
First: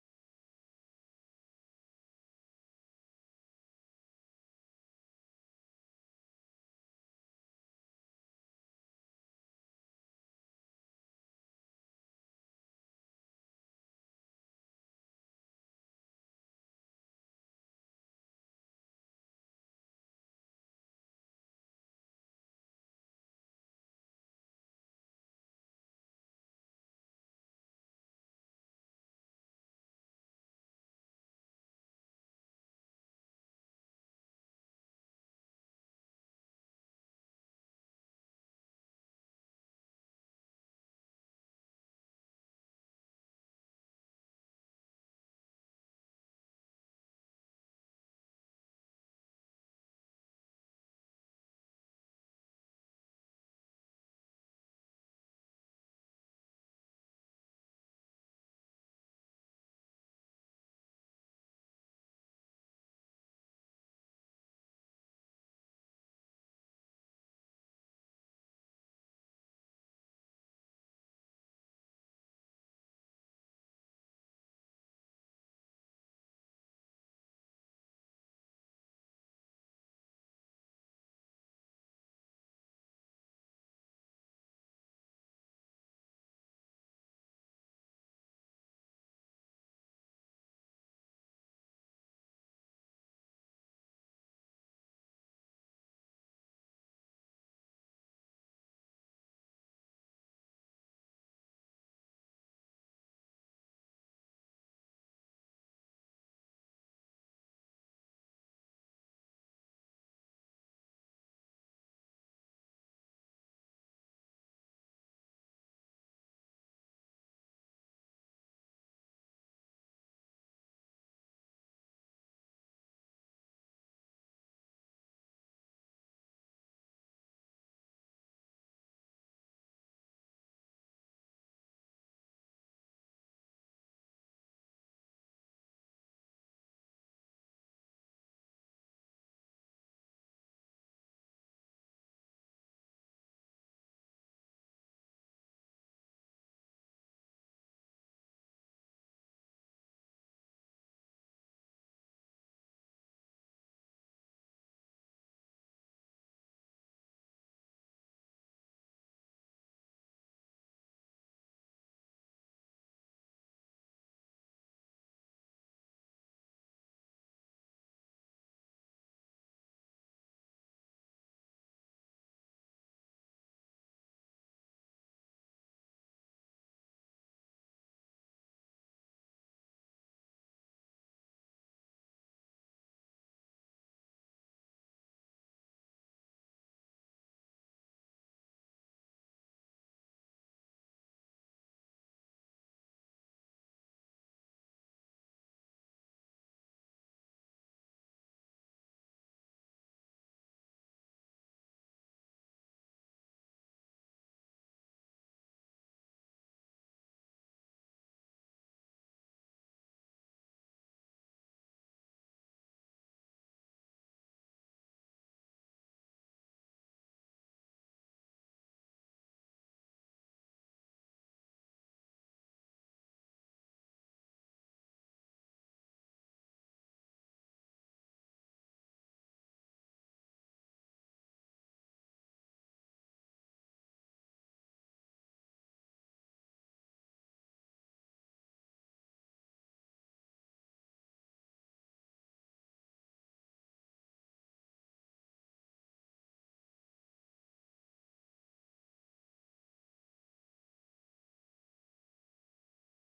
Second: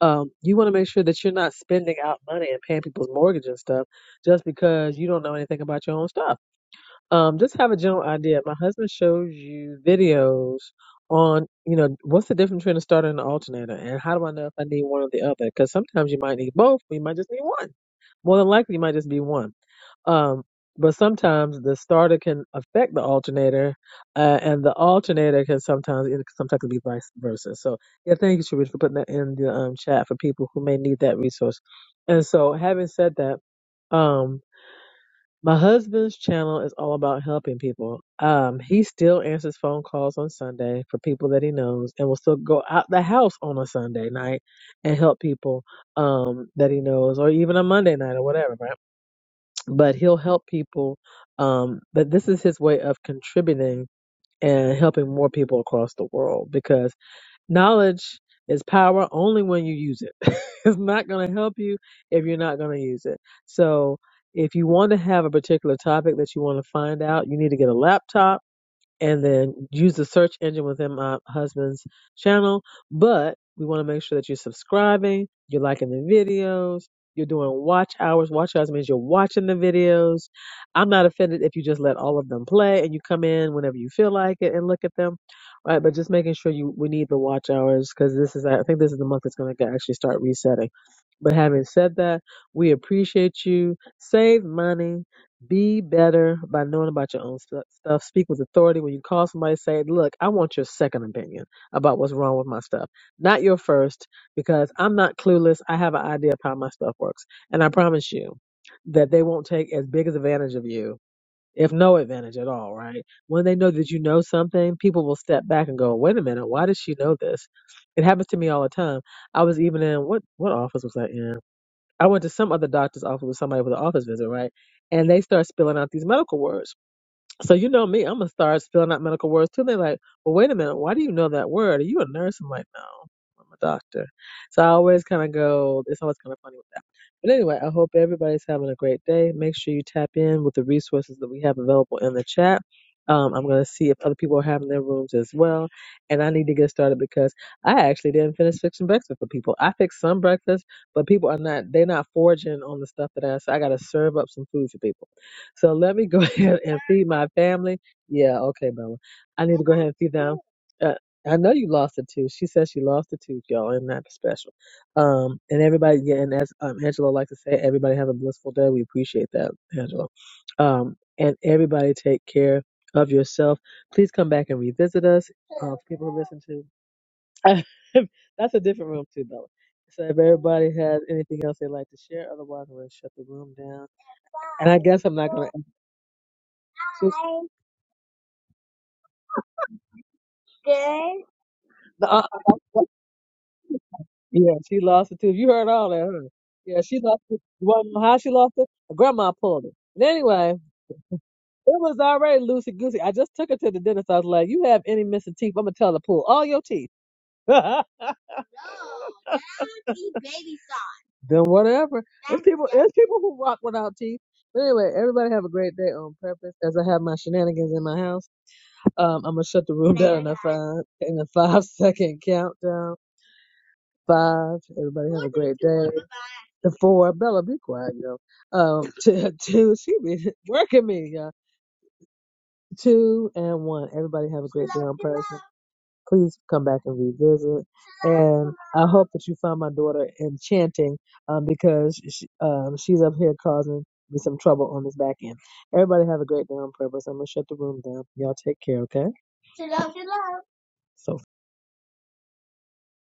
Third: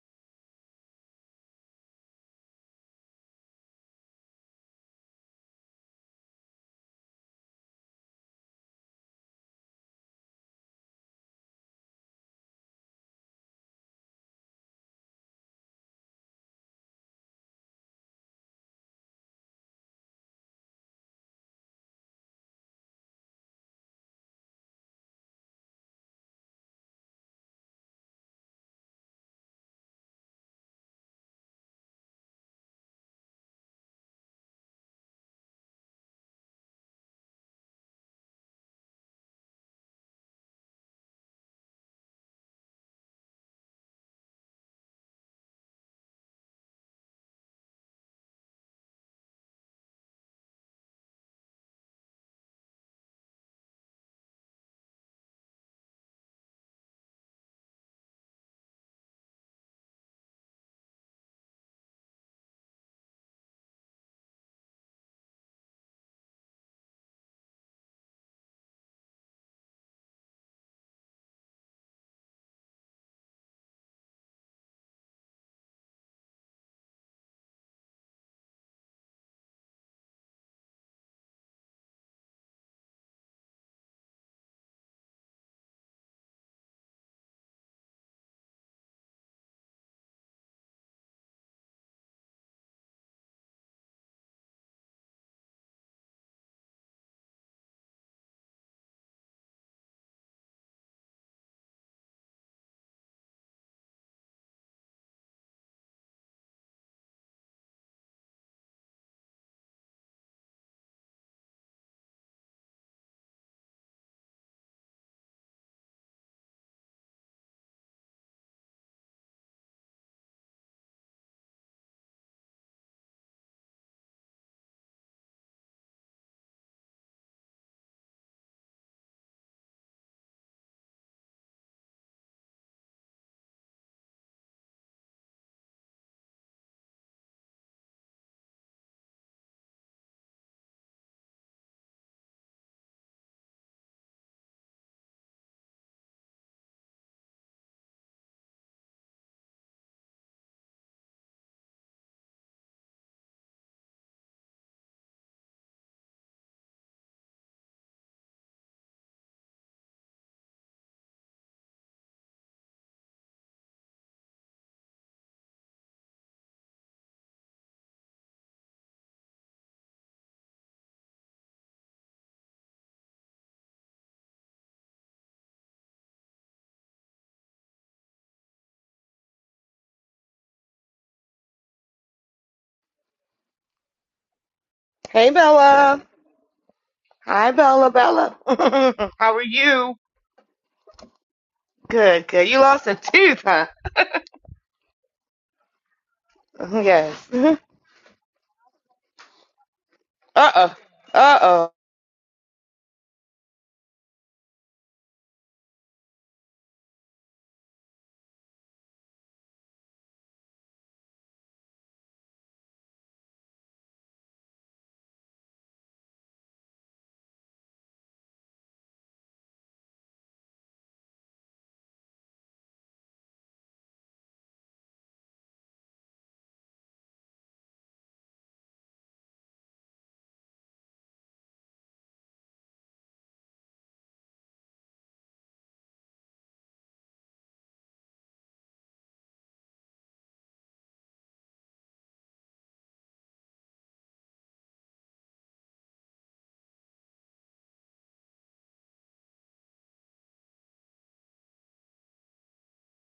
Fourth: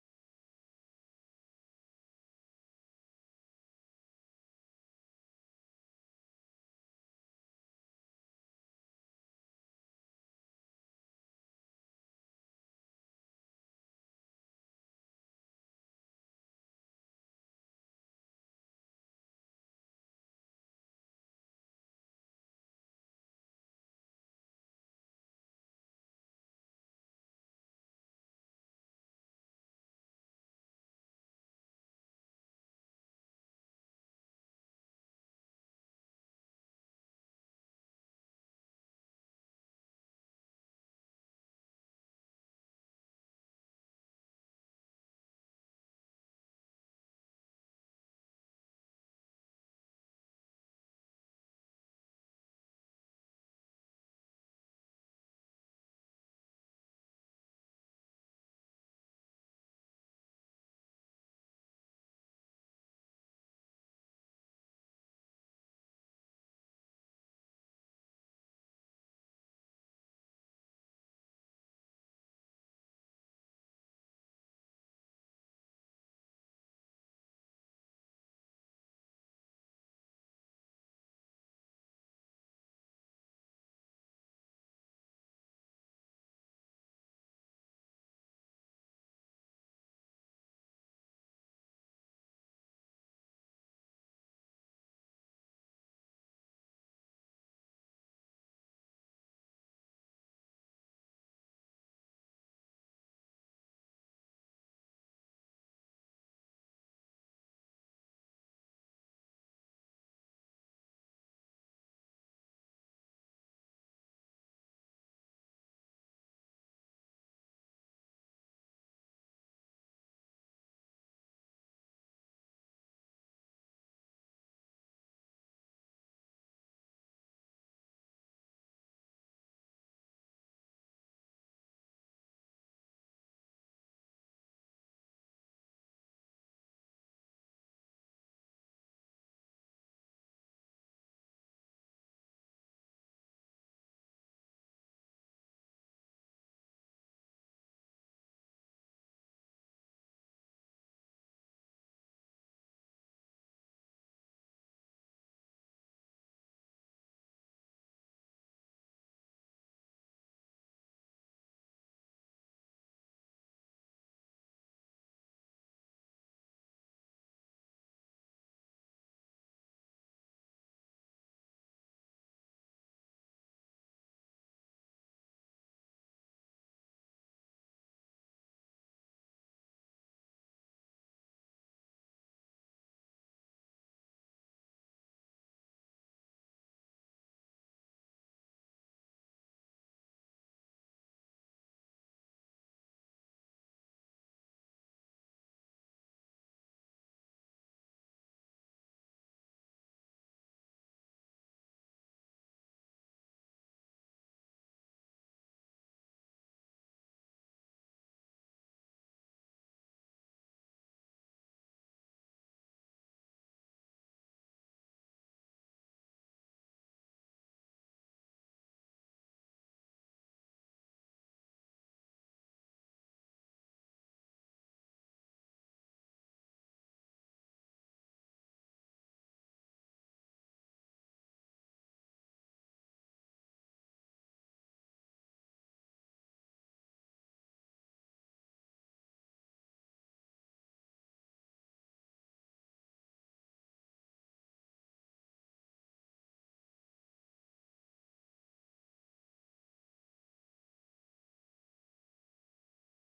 Speaker 1: Um, you want to make sure that you're not spending out money and paying people's mortgage and stuff just because you don't know anything about your own stuff um, just have a general idea. My husband shows you videos on, you know, what's the difference between a starter and an alternator, and how do I know if I need one or the other? Because sometimes you might need both, but you might just need one. More than likely, you might just be one. Um, but sometimes the starter can affect the alternator, uh, and the alternator can sometimes it sometimes can be vice versa. So yeah, thank you, Sharif, for putting that in the um, chat for people who may need that resource. And so, having said that, um, my husband's channel is all about helping people. Um, he still answers phone calls on Sunday for people that he knows and will still go out the house on a Sunday night and help people um that he knows or even a Monday night or whatever, right? But he'll help people um but this is his way of contributing and helping more people across the world because. Knowledge is power only when you use it. it's not going to help you if you're not going to use it. So, if you want to have a particular topic that you want to find out, you need to get a laptop and then use the search engine within my husband's channel. But we want to make sure that you're subscribing, you're liking the videos, you're doing watch hours. Watch hours means you're watching the videos. I'm not offended if you just let all of them play and you come in whenever you feel like it and look at them, right? But just making sure you we need the watch hours because this is I think this is the month that's going to actually start resetting. But having said that, we appreciate you. Save money. Be better by knowing about your own stu- stuff. Speak with authority. When you call somebody, say, Look, I want your second opinion about what's wrong with my stuff, not your first, because I'm not clueless. I have an idea of how my stuff works. And I promise you that they won't take as big as advantage of you, if no advantage at all, right? When they know that you know something, people will step back and go, Wait a minute, why does she know this? It happens to me all the time. I was even in what what office was I in? I went to some other doctor's office with somebody with an office visit, right? And they start spilling out these medical words. So you know me, I'm gonna start spelling out medical words too. And they're like, "Well, wait a minute, why do you know that word? Are you a nurse?" I'm like, "No, I'm a doctor." So I always kind of go. It's always kind of funny with that. But anyway, I hope everybody's having a great day. Make sure you tap in with the resources that we have available in the chat. Um, I'm gonna see if other people are having their rooms as well, and I need to get started because I actually didn't finish fixing breakfast for people. I fixed some breakfast, but people are not—they're not foraging on the stuff that I. So I gotta serve up some food for people. So let me go ahead and feed my family. Yeah, okay, Bella. I need to go ahead and feed them. Uh, I know you lost a tooth. She says she lost a tooth, y'all, and that special. Um, and everybody, yeah, and as um, Angela likes to say, everybody have a blissful day. We appreciate that, Angela. Um, and everybody take care of yourself. Please come back and revisit us. Uh, people who listen to, that's a different room too, Bella. So if everybody has anything else they'd like to share, otherwise we're gonna shut the room down. And I guess I'm
Speaker 3: Hey,
Speaker 1: not gonna
Speaker 3: Bella.
Speaker 1: She's,
Speaker 3: Hi, Bella. Bella. how are you?
Speaker 1: Good. uh,
Speaker 3: Good, good. You
Speaker 1: uh,
Speaker 3: lost a tooth, huh?
Speaker 1: yeah, she lost it too. You heard all that, huh? Yeah, she lost
Speaker 3: Yes.
Speaker 1: it. You want to know how she lost it? Her grandma pulled it. And
Speaker 3: Uh
Speaker 1: anyway,
Speaker 3: oh. Uh oh.
Speaker 1: it was already loosey goosey. I just took her to the dentist. I was like, "You have any missing teeth? I'm gonna tell her to pull all your teeth." then No, now she baby soft. whatever. There's people. there's people who rock without teeth. But anyway, everybody have a great day on purpose. As I have my shenanigans in my house, um, I'm gonna shut the room down in a five in a five second countdown. five. Everybody have a great day. The four, Bella, be quiet, yo. Um, two, two, she be working me, y'all. Two and one. Everybody have a great day on person. Please come back and revisit. And I hope that you find my daughter enchanting, um, because she, um, she's up here causing me some trouble on this back end. Everybody have a great day on purpose. I'm gonna shut the room down. Y'all take care, okay? So